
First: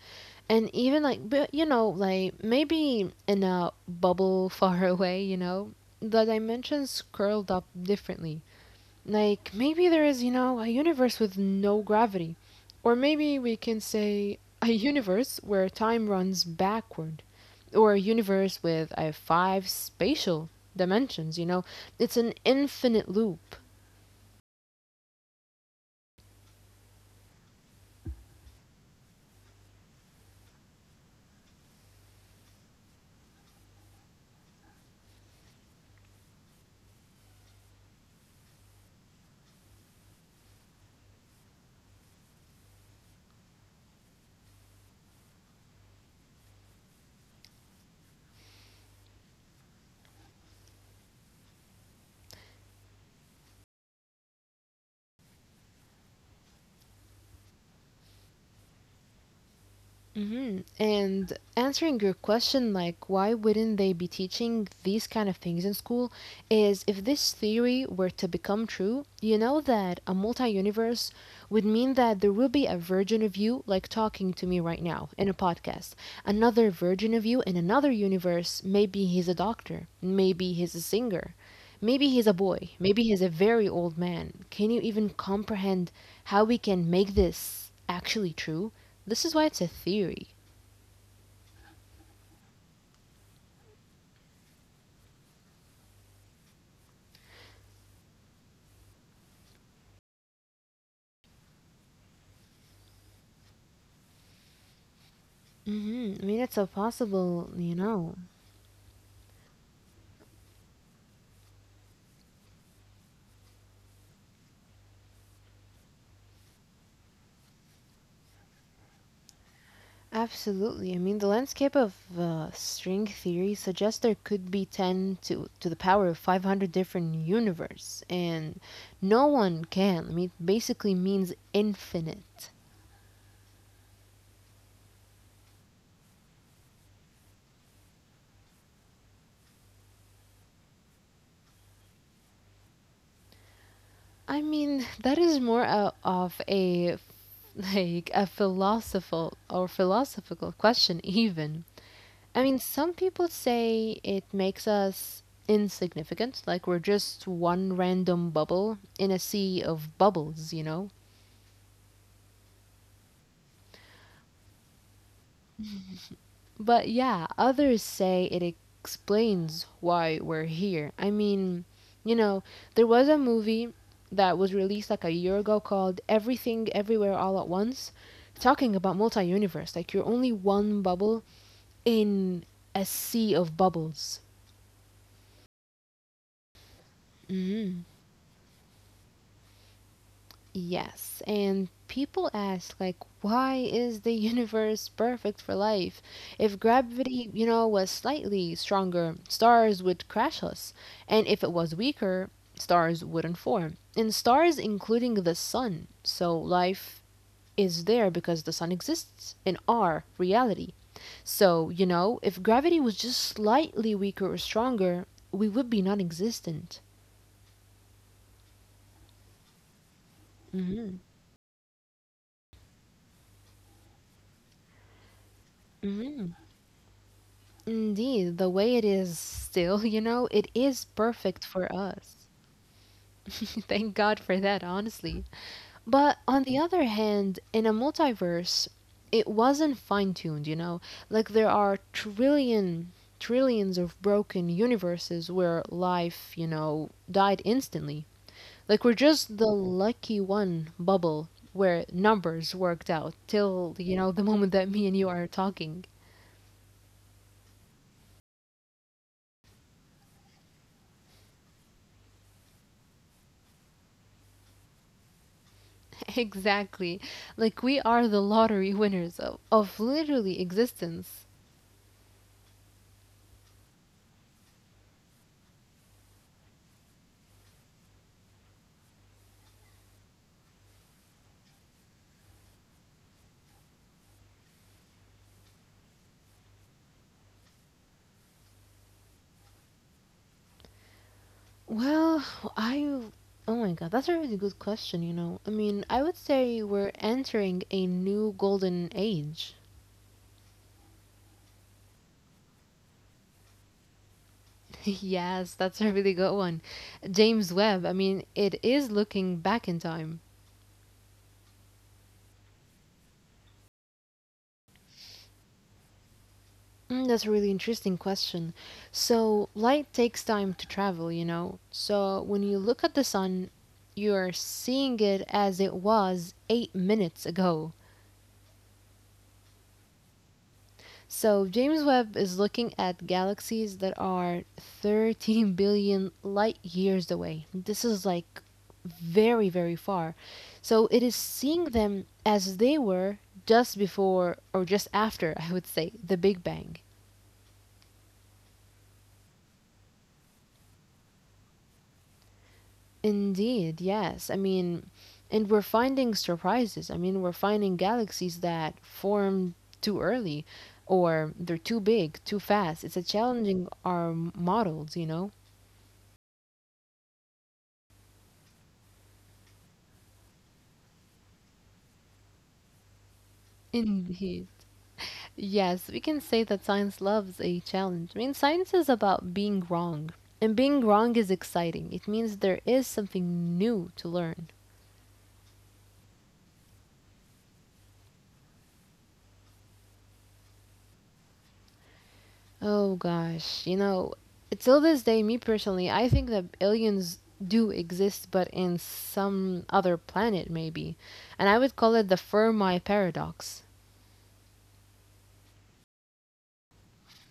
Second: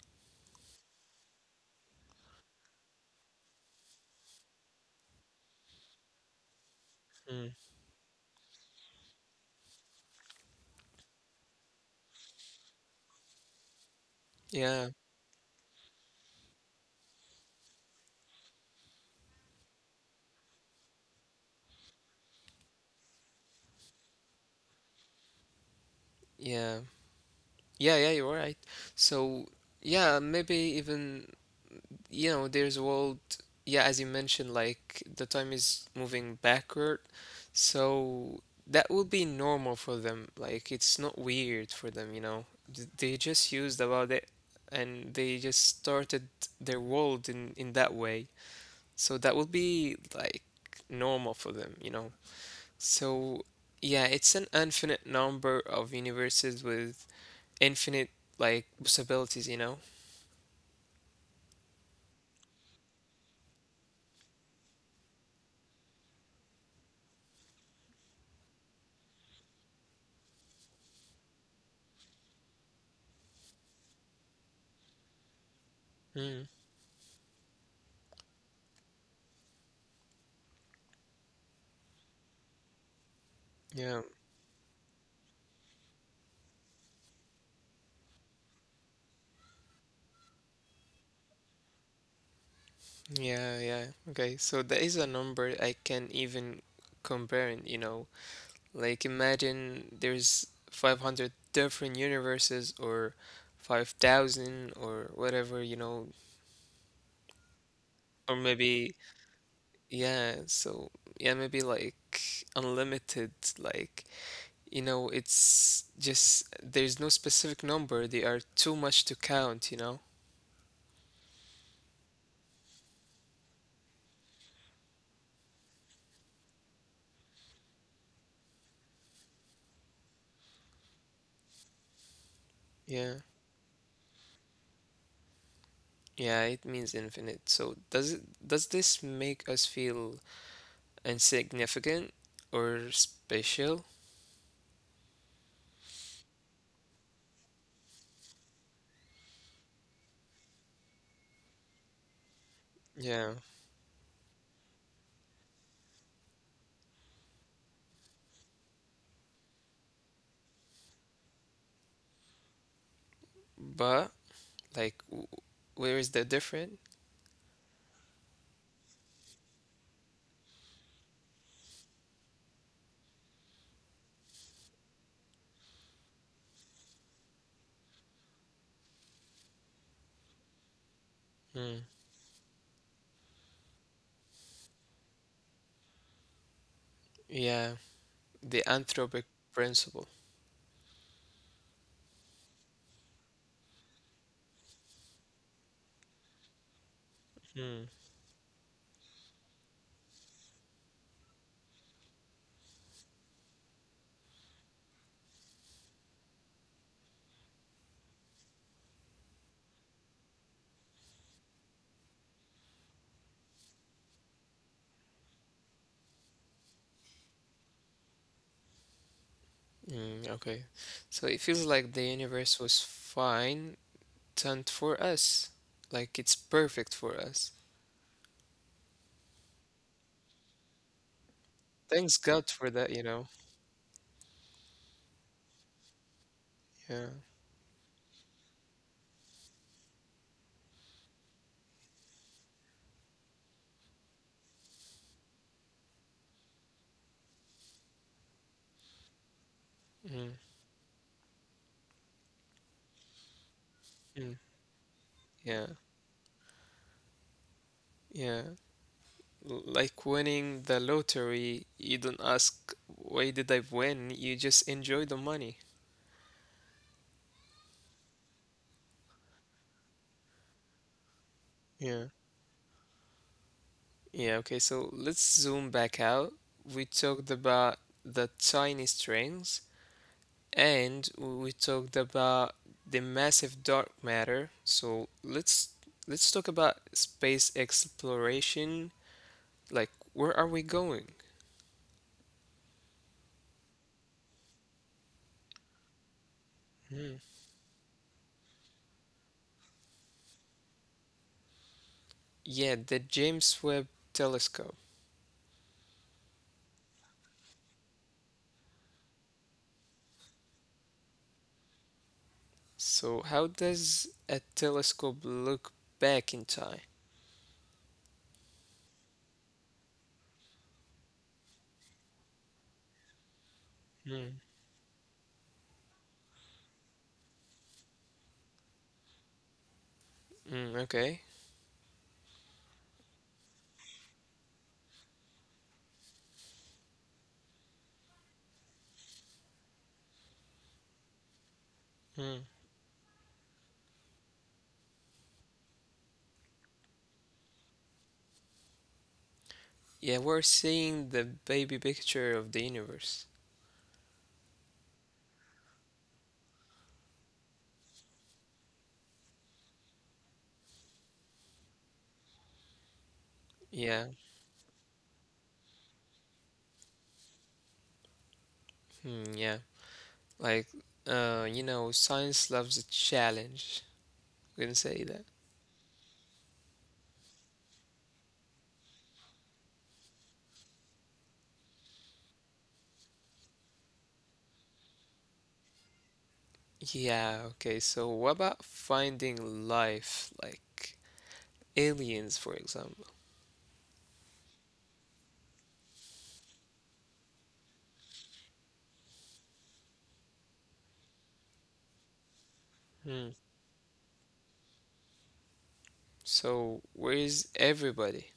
Speaker 2: And even like, but you know, like maybe in a bubble far away, the dimensions curled
Speaker 1: Mm.
Speaker 2: up differently. Like maybe there is, you know, a universe with no gravity. Or maybe we can say a
Speaker 1: Yeah,
Speaker 2: universe where time runs backward. Or a universe with a 5 spatial dimensions, you know. It's an infinite loop.
Speaker 1: yeah. Yeah, yeah, you're right. So, yeah, maybe even you know, there's a world, yeah, as you mentioned, like the time is moving backward, so that will be normal for them. Like it's not weird for them, you know. They just used about it and they just started their world in that way. So that will be like normal for them, you know. So yeah, it's an infinite number of universes with infinite like possibilities, you know.
Speaker 2: Hmm. And answering your question, like, why wouldn't they be teaching these kind of things in school? Is if this theory were to become true, you know that a multi universe would mean that there will be a version of you, like talking to me right now in a
Speaker 1: Mm,
Speaker 2: podcast. Another version of you in another universe, maybe he's a doctor, maybe he's a singer, maybe he's a boy, maybe
Speaker 1: yeah.
Speaker 2: he's a very old man. Can you even comprehend how we can make this actually true? This is why it's a theory.
Speaker 1: Yeah, yeah. Okay, so there is a number I can even compare, it, you know. Like imagine there's 500 different universes or 5,000 or whatever, you know,
Speaker 2: Hmm. I mean, it's a
Speaker 1: or
Speaker 2: possible, you
Speaker 1: maybe
Speaker 2: know.
Speaker 1: yeah, so yeah, maybe like unlimited like you know, it's just there's no specific number. They are too much to count, you know.
Speaker 2: Absolutely. I mean, the landscape of string theory suggests there could be 10 to the power of 500 different universes, and no one can. I mean, basically means
Speaker 1: Yeah.
Speaker 2: infinite.
Speaker 1: Yeah, it means infinite. So does this make us feel insignificant or special.
Speaker 2: I mean, that is more of a like a philosophical question even.
Speaker 1: Yeah,
Speaker 2: I mean, some people say it makes us insignificant, like we're just one random bubble in a sea of bubbles, you know?
Speaker 1: but like, where is the different?
Speaker 2: But yeah, others say it explains why we're here. I mean, you know, there was a movie that was released like a year ago called Everything Everywhere All at Once, talking about multi universe. Like, you're only one
Speaker 1: Mm.
Speaker 2: bubble in a sea of bubbles.
Speaker 1: Yeah, the
Speaker 2: Hmm.
Speaker 1: anthropic principle.
Speaker 2: Yes, and people ask, like, why is the universe perfect for life? If
Speaker 1: Hmm.
Speaker 2: gravity, you know, was slightly stronger, stars would crash us. And if it was weaker, stars wouldn't form. And stars, including the sun. So life is there because the sun exists in our reality. So, you know, if gravity was just slightly weaker or stronger, we would be non existent.
Speaker 1: Mm, okay, so it feels
Speaker 2: Hmm.
Speaker 1: like the universe was fine tuned for us, like it's perfect for us.
Speaker 2: Indeed, the way it is still, you know, it is
Speaker 1: Thanks
Speaker 2: perfect
Speaker 1: God
Speaker 2: for
Speaker 1: for that, you
Speaker 2: us.
Speaker 1: know.
Speaker 2: Thank God for that, honestly. But
Speaker 1: Yeah.
Speaker 2: on the other hand, in a multiverse, it wasn't fine tuned, you know? Like there are trillion, trillions of broken universes where life, you know, died instantly. Like we're just
Speaker 1: Mm.
Speaker 2: the lucky one bubble where numbers worked out
Speaker 1: Mm.
Speaker 2: till, you know, the moment that
Speaker 1: Yeah.
Speaker 2: me and you are talking.
Speaker 1: Yeah. Like winning the lottery, you don't ask, why did I win? You just enjoy the money.
Speaker 2: Exactly. Like we are the lottery winners of literally
Speaker 1: Yeah.
Speaker 2: existence.
Speaker 1: Yeah, okay, so let's zoom back out. We talked about the tiny strings and we talked about the massive dark matter. So let's talk about space exploration. Like where are we going?
Speaker 2: Well, I oh my god, that's a really good question, you know. I mean, I would
Speaker 1: Hmm.
Speaker 2: say we're entering a new golden age.
Speaker 1: Yeah, the James Webb Telescope.
Speaker 2: Yes, that's a really good one. James Webb, I mean, it is looking back in time.
Speaker 1: So how does a telescope look back in time?
Speaker 2: Mm, that's a really interesting question. So, light takes time to travel, you know. So, when you look at the
Speaker 1: Hmm.
Speaker 2: sun, you are seeing it as it was 8 minutes ago.
Speaker 1: Mm, okay.
Speaker 2: So, James Webb is looking at galaxies that are 13 billion light years away. This is like very, very far. So, it is
Speaker 1: Hmm.
Speaker 2: seeing them as they were just before or just after, I would say, the Big Bang.
Speaker 1: Yeah, we're seeing the baby picture of the universe.
Speaker 2: Indeed, yes. I mean, and we're finding surprises. I mean, we're finding galaxies that form too early or they're too big, too fast. It's
Speaker 1: Yeah,
Speaker 2: a challenging our models, you know?
Speaker 1: hmm, yeah, like you know, science loves a challenge. We can say that.
Speaker 2: Indeed. Yes, we can say that science loves a challenge. I mean, science is about being wrong, and being wrong is exciting. It means there is something new to learn.
Speaker 1: Yeah, okay. So what about finding life, like aliens, for example?
Speaker 2: Oh gosh, you know, till this day, me personally, I think that aliens do exist, but in some other planet, maybe. And I would call it the
Speaker 1: Hmm.
Speaker 2: Fermi paradox.
Speaker 1: So where is everybody?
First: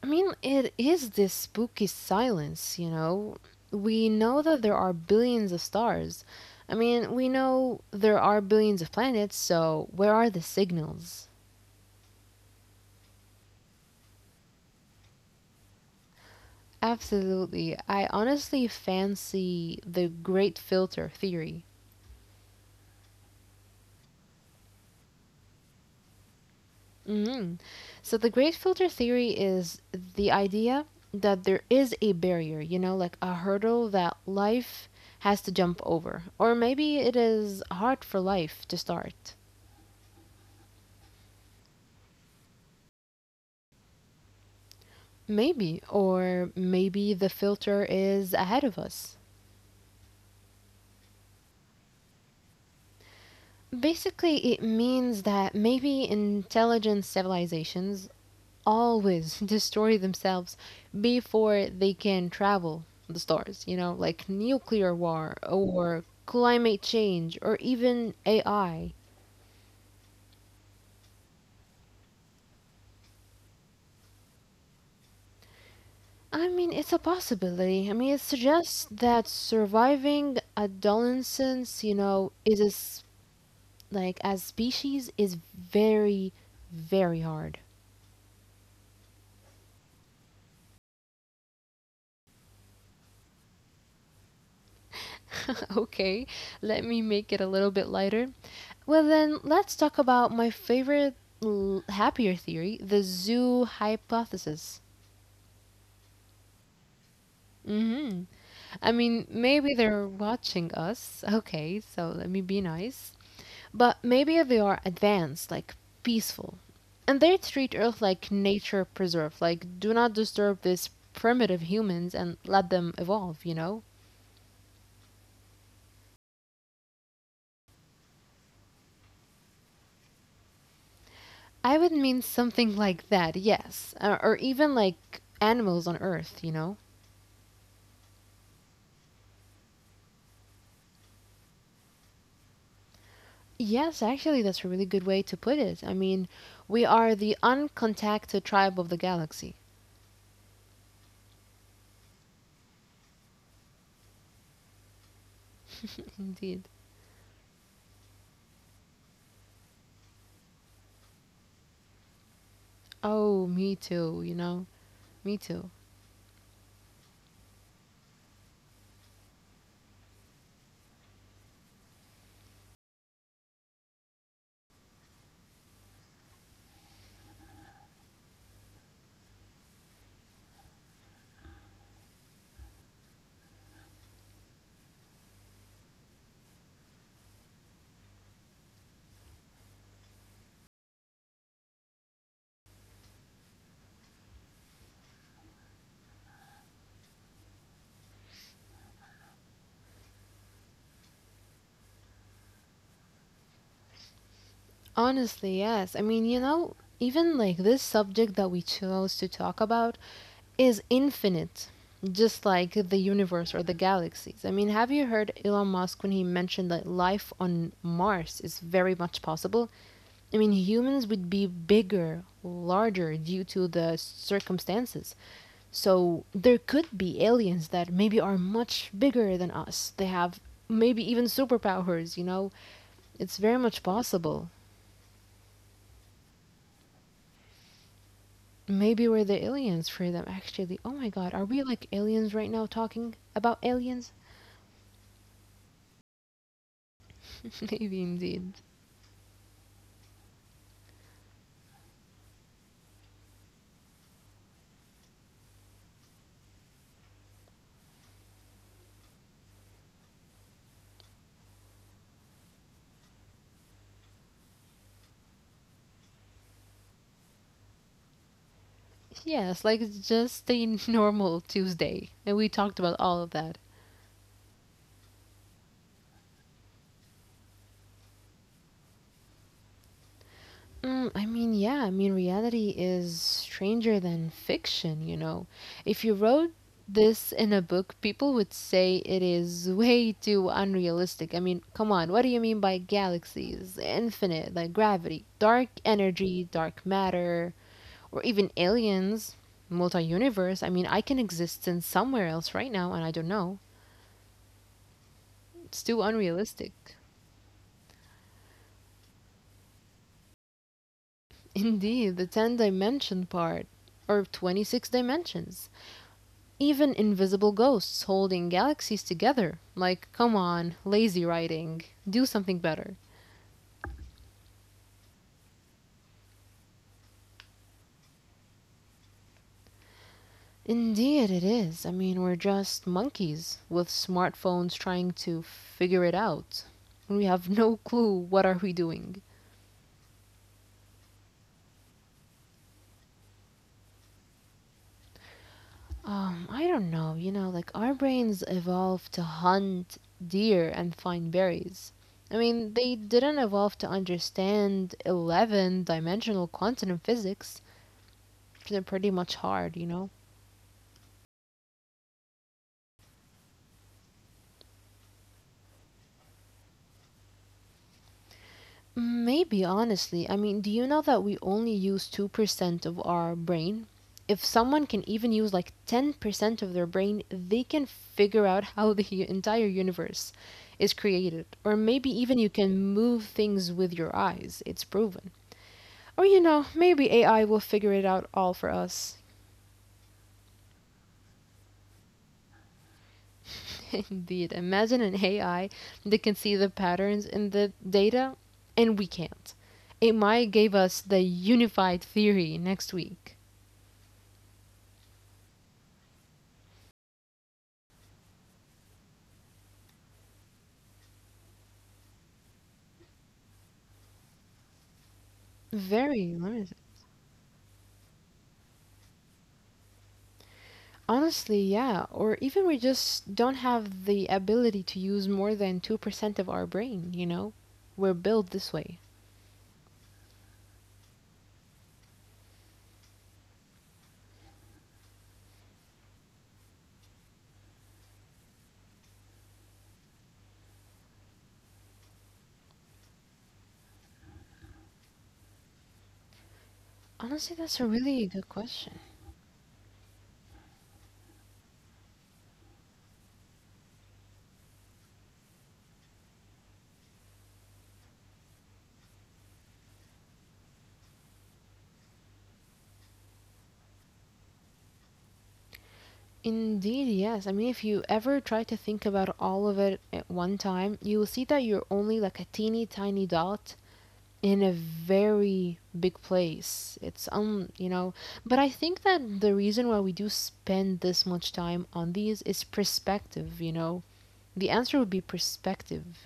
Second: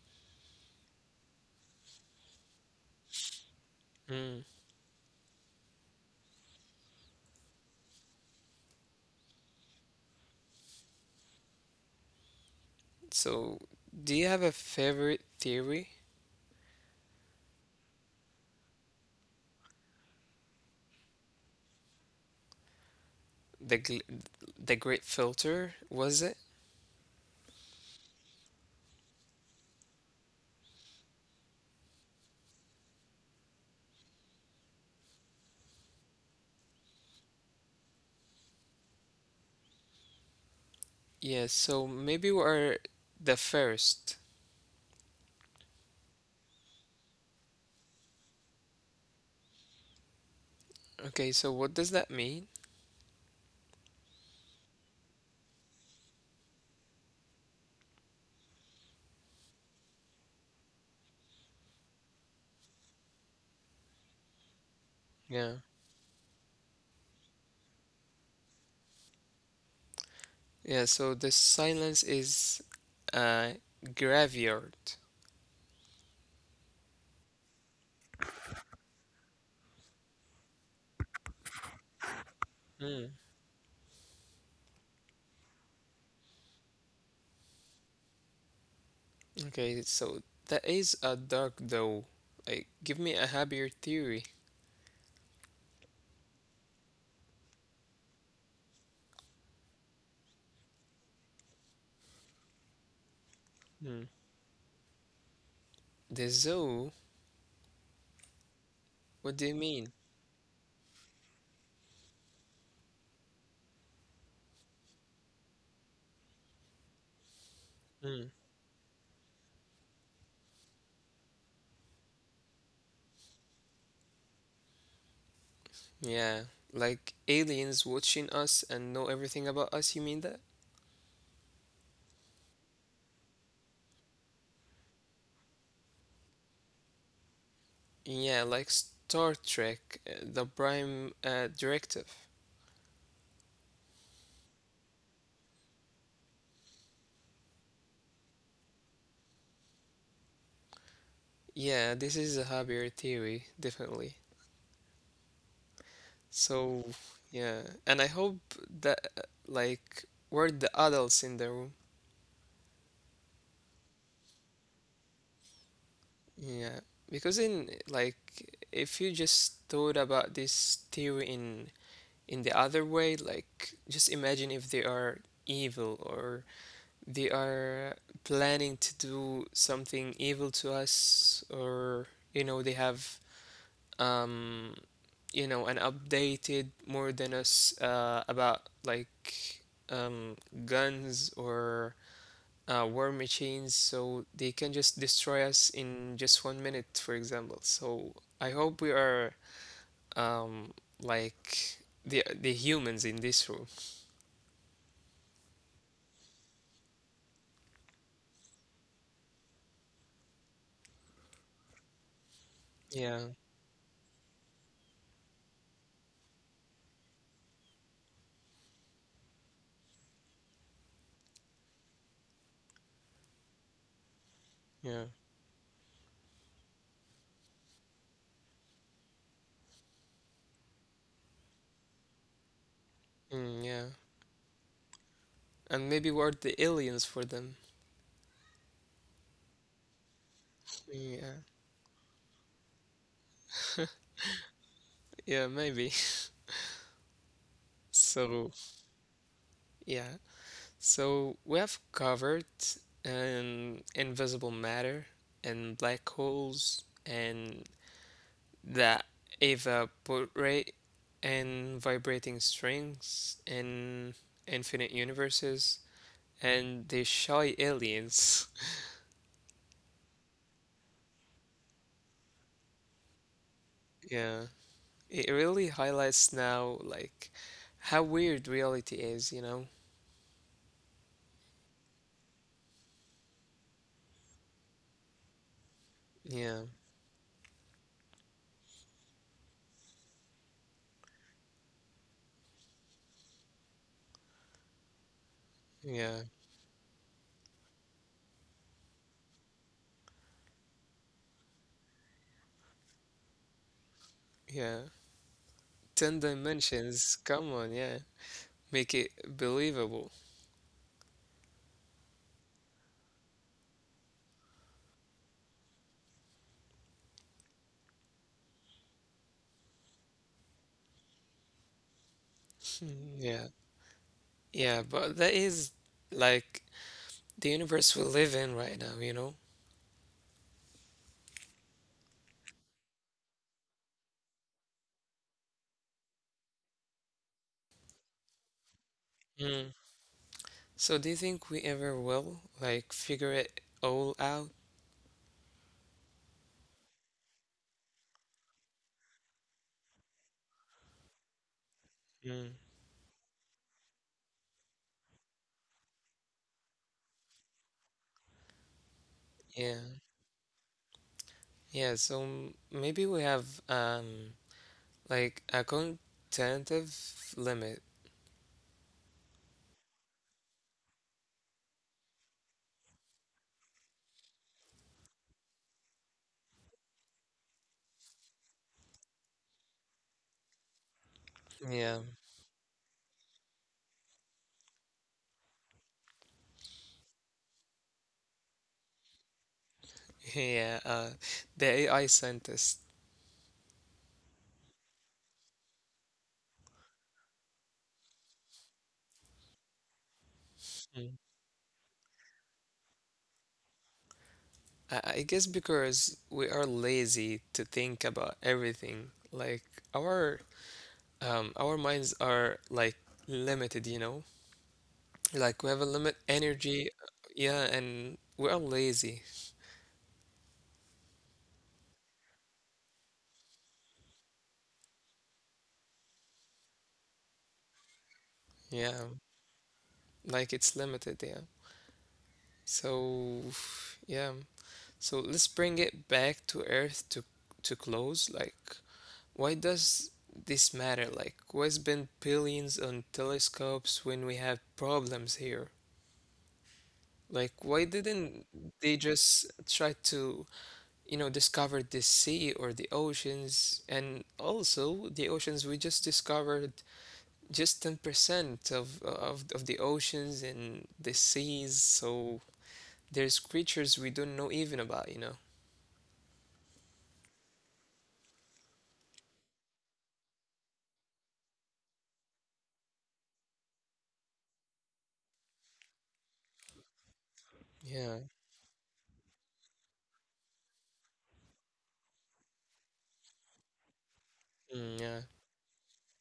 Speaker 2: I mean, it is this spooky silence, you know? We know
Speaker 1: Hmm.
Speaker 2: that there are billions of stars. I mean, we know there are billions of planets, so where are the signals?
Speaker 1: So do you have a favorite theory?
Speaker 2: Absolutely. I honestly fancy the great filter theory.
Speaker 1: The gl the great filter, was it?
Speaker 2: Mhm. So the great filter theory is the idea that there is a barrier, you know, like a hurdle that life has to jump over. Or maybe it is hard for life to start.
Speaker 1: Yeah, so maybe we are the first.
Speaker 2: Maybe. Or maybe the filter is ahead of us.
Speaker 1: Okay, so what does that mean?
Speaker 2: Basically, it means that maybe intelligent civilizations always destroy themselves before they can travel the stars, you know, like nuclear war
Speaker 1: Yeah.
Speaker 2: or climate change or even AI. I
Speaker 1: Yeah, so the silence is a graveyard.
Speaker 2: I mean, it's a possibility. I mean, it suggests that surviving adolescence, you know, is as
Speaker 1: Mm.
Speaker 2: like as species is very hard.
Speaker 1: Okay, so that is a dark though. Like, give me a happier theory.
Speaker 2: Okay, let me make it a little bit lighter. Well, then let's talk about my favorite happier theory, the zoo
Speaker 1: Mm.
Speaker 2: hypothesis.
Speaker 1: The zoo?
Speaker 2: Hmm. I mean,
Speaker 1: What do you
Speaker 2: maybe
Speaker 1: mean?
Speaker 2: they're watching us. Okay, so let me be nice. But maybe they are advanced, like peaceful. And they treat Earth like
Speaker 1: Mm.
Speaker 2: nature preserve, like do not disturb these primitive humans and let them evolve, you know?
Speaker 1: Yeah, like aliens watching us and know everything about us, you mean that?
Speaker 2: I would mean something like that, yes. Or even like animals on Earth, you know?
Speaker 1: Yeah, like Star Trek, the Prime Directive.
Speaker 2: Yes, actually, that's a really good way to put it. I mean, we are the uncontacted tribe of the galaxy.
Speaker 1: Yeah, this is a happier theory, definitely.
Speaker 2: Indeed.
Speaker 1: So, yeah, and I hope that like we're the adults in the room.
Speaker 2: Oh, me too, you know? Me too.
Speaker 1: Yeah, because in like if you just thought about this theory in the other way, like just imagine if they are evil or they are planning to do something evil to us or you know they have um, you know, and updated more than us about um, guns or war machines, so they can just destroy us in just 1 minute, for example. So I hope we are um, like the humans in this room.
Speaker 2: Honestly, yes. I mean, you know, even like this subject that we chose to talk about is infinite, just like the
Speaker 1: Yeah,
Speaker 2: universe or the galaxies. I mean, have you heard Elon Musk when he mentioned that life on Mars is very much possible? I mean, humans would be bigger, larger due to the circumstances.
Speaker 1: yeah,
Speaker 2: So there could be aliens that maybe are much bigger than us. They have maybe even superpowers, you know? It's very
Speaker 1: mm,
Speaker 2: much
Speaker 1: yeah,
Speaker 2: possible.
Speaker 1: and maybe we're the aliens for them.
Speaker 2: Maybe we're the aliens for them, actually. Oh my god,
Speaker 1: Yeah,
Speaker 2: are we like aliens right now talking about aliens?
Speaker 1: yeah, maybe.
Speaker 2: Maybe indeed.
Speaker 1: So yeah, so we have covered invisible matter and black holes and the Eva portrait and vibrating strings and infinite universes and the shy aliens.
Speaker 2: Yes, like it's just a normal Tuesday. And we talked about all of that.
Speaker 1: Yeah, it really highlights now like how weird reality is, you know?
Speaker 2: Mm, I mean, yeah, I mean, reality is stranger than fiction, you know. If you wrote
Speaker 1: Yeah,
Speaker 2: this in a book, people would say it is way too unrealistic. I mean, come on, what do you mean by galaxies, infinite, like gravity, dark
Speaker 1: yeah,
Speaker 2: energy, dark matter, or even aliens, multi universe? I mean, I can exist in somewhere else right now, and I don't know.
Speaker 1: yeah.
Speaker 2: It's too
Speaker 1: Ten
Speaker 2: unrealistic.
Speaker 1: dimensions, come on, yeah. Make it believable.
Speaker 2: Indeed, the 10 dimension part, or 26 dimensions. Even invisible ghosts holding galaxies together. Like, come on, lazy writing. Do something better.
Speaker 1: Yeah. Yeah, but that is like the universe we live in right now, you know?
Speaker 2: Indeed, it is. I mean, we're just monkeys with smartphones trying to figure it out. We have no clue what are we doing.
Speaker 1: Mm. So do you think we ever will like figure it all out?
Speaker 2: I don't know. You know, like our brains evolved to hunt deer and find berries. I
Speaker 1: Mm.
Speaker 2: mean, they didn't evolve to understand 11 dimensional quantum physics. They're pretty much hard,
Speaker 1: Yeah.
Speaker 2: you know?
Speaker 1: Yeah, so maybe we have like a cognitive limit.
Speaker 2: Mm, maybe, honestly. I mean, do you know that we only use 2% of our brain? If someone can even use like 10% of their brain, they can figure out how the entire universe is created. Or
Speaker 1: Yeah.
Speaker 2: maybe even you can move things with your eyes. It's proven. Or, you know, maybe AI will figure it out all for us.
Speaker 1: Yeah, the AI scientist.
Speaker 2: Indeed. Imagine an AI that can see the patterns in the data, and we can't. It might give us the
Speaker 1: Mm.
Speaker 2: unified theory next week.
Speaker 1: I guess because we are lazy to think about everything. Like our our minds are like limited, you know? Like we have a
Speaker 2: Very
Speaker 1: limit
Speaker 2: limited.
Speaker 1: energy, yeah, and we are lazy,
Speaker 2: Honestly, yeah. Or even we just don't have the ability to use more than 2% of our brain, you know? We're built this way.
Speaker 1: yeah. Like it's limited, yeah. So, yeah. So let's bring it back to Earth to close. Like, why does this matter? Like, why spend billions on telescopes when we have problems here?
Speaker 2: Honestly, that's a
Speaker 1: Like, why
Speaker 2: really good
Speaker 1: didn't
Speaker 2: question.
Speaker 1: they just try to, you know, discover the sea or the oceans? And also, the oceans we just discovered just 10% of the oceans and the seas, so there's creatures we don't know even about, you know.
Speaker 2: Indeed, yes. I mean, if you ever try to think about all of it at one time, you will see that you're only like a teeny tiny dot in a very big place. It's you know,
Speaker 1: Yeah.
Speaker 2: but I think that the reason why we do spend this much time on these is perspective, you know. The answer
Speaker 1: Mm,
Speaker 2: would be
Speaker 1: yeah,
Speaker 2: perspective.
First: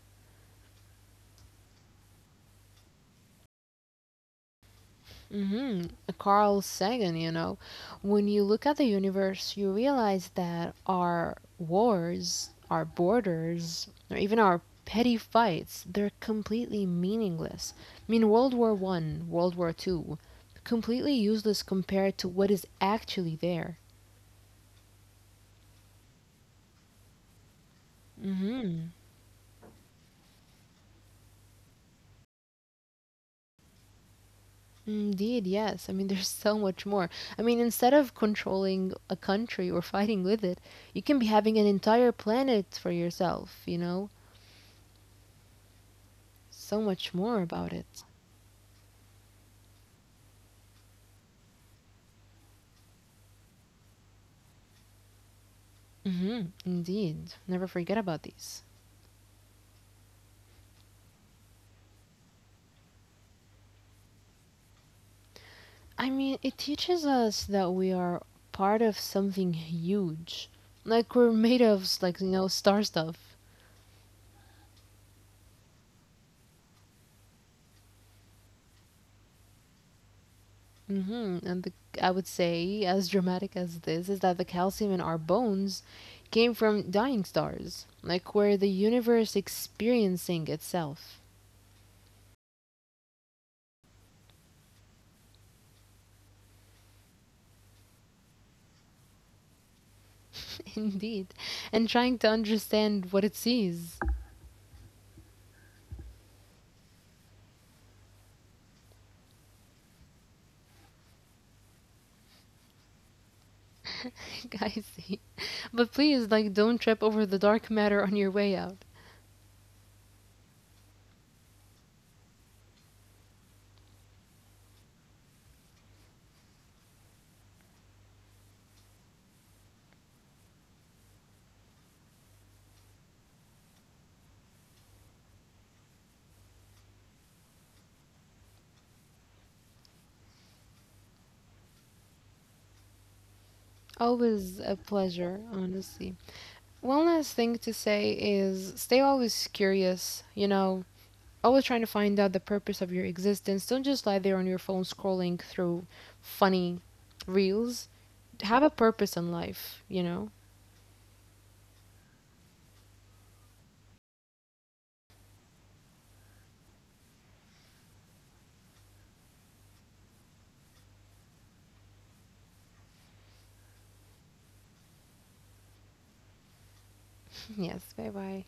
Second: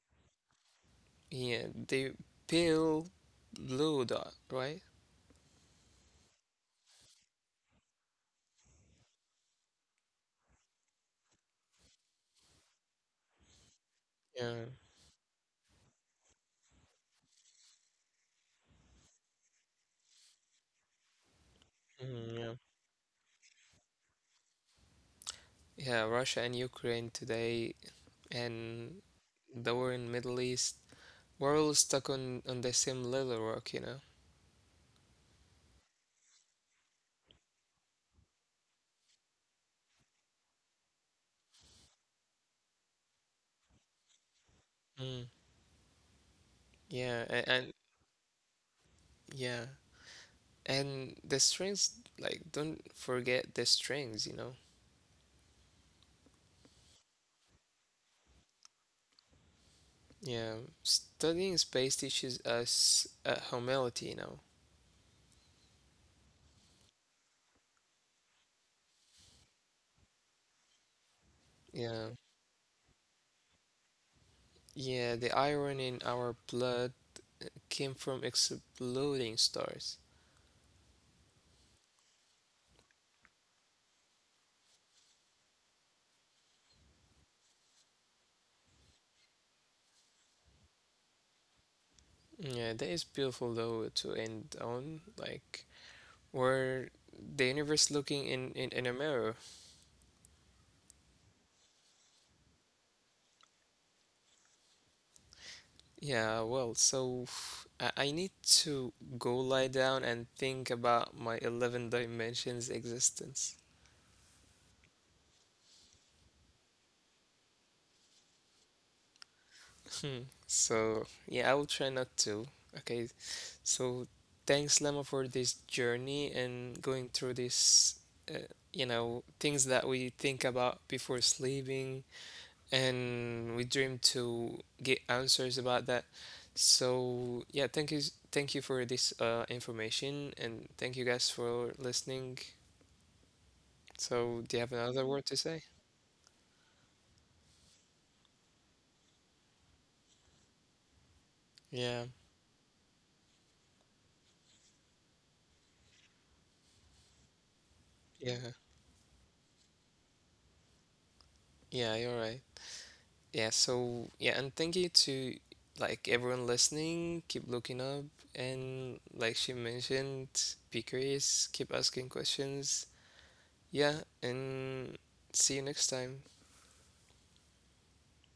Speaker 1: yeah, the pale blue dot, right?
Speaker 2: Hmm. Carl Sagan, you know, when you look at the universe, you realize that our wars, our borders, or even
Speaker 1: Yeah.
Speaker 2: our petty fights, they're completely meaningless. I mean, World War One, World War Two, completely useless compared
Speaker 1: Mm,
Speaker 2: to
Speaker 1: yeah,
Speaker 2: what is actually there.
Speaker 1: yeah, Russia and Ukraine today and the war in Middle East, we're all stuck on the same little rock, you know.
Speaker 2: Indeed, yes. I mean, there's so much more. I mean, instead of controlling a country or fighting with it, you can be having an entire planet for yourself, you know?
Speaker 1: Mm,
Speaker 2: So much
Speaker 1: yeah,
Speaker 2: more
Speaker 1: and,
Speaker 2: about
Speaker 1: and
Speaker 2: it.
Speaker 1: yeah, and the strings, like, don't forget the strings, you know.
Speaker 2: Hmm, indeed. Never forget about these.
Speaker 1: Yeah, studying space teaches us humility, you know.
Speaker 2: I mean, it teaches us that we are part of something huge. Like, we're made of, like,
Speaker 1: Yeah,
Speaker 2: you know, star stuff.
Speaker 1: yeah, the iron in our blood came from exploding stars.
Speaker 2: Hmm. And the, I would say, as dramatic as this, is that the calcium in our bones came from dying stars, like where the universe experiencing itself,
Speaker 1: Yeah, that is beautiful though to end on, like where the universe looking in a mirror.
Speaker 2: indeed, and trying to understand what it sees.
Speaker 1: Yeah, well, so I need to go lie down and think about my 11 dimensions existence.
Speaker 2: I see. But please, like, don't trip over the dark matter on your way out.
Speaker 1: Hmm. So, yeah, I will try not to. Okay, so thanks, Lemma, for this journey and going through this, uh, you know, things that we think about before sleeping, and we dream to get answers about that. So yeah, thank you, thank you for this information, and thank you guys for listening. So do you
Speaker 2: Always
Speaker 1: have
Speaker 2: a
Speaker 1: another word to
Speaker 2: pleasure,
Speaker 1: say?
Speaker 2: honestly. One last thing to say is stay always curious, you know, always trying to
Speaker 1: Yeah,
Speaker 2: find out the purpose of your existence. Don't just lie there on your phone scrolling through funny reels.
Speaker 1: yeah,
Speaker 2: Have a purpose in life, you know?
Speaker 1: yeah. You're right. Yeah, so yeah, and thank you to like everyone listening. Keep looking up, and like she mentioned, be curious, keep asking questions. Yeah, and see you next time.
Speaker 2: Yes, bye bye.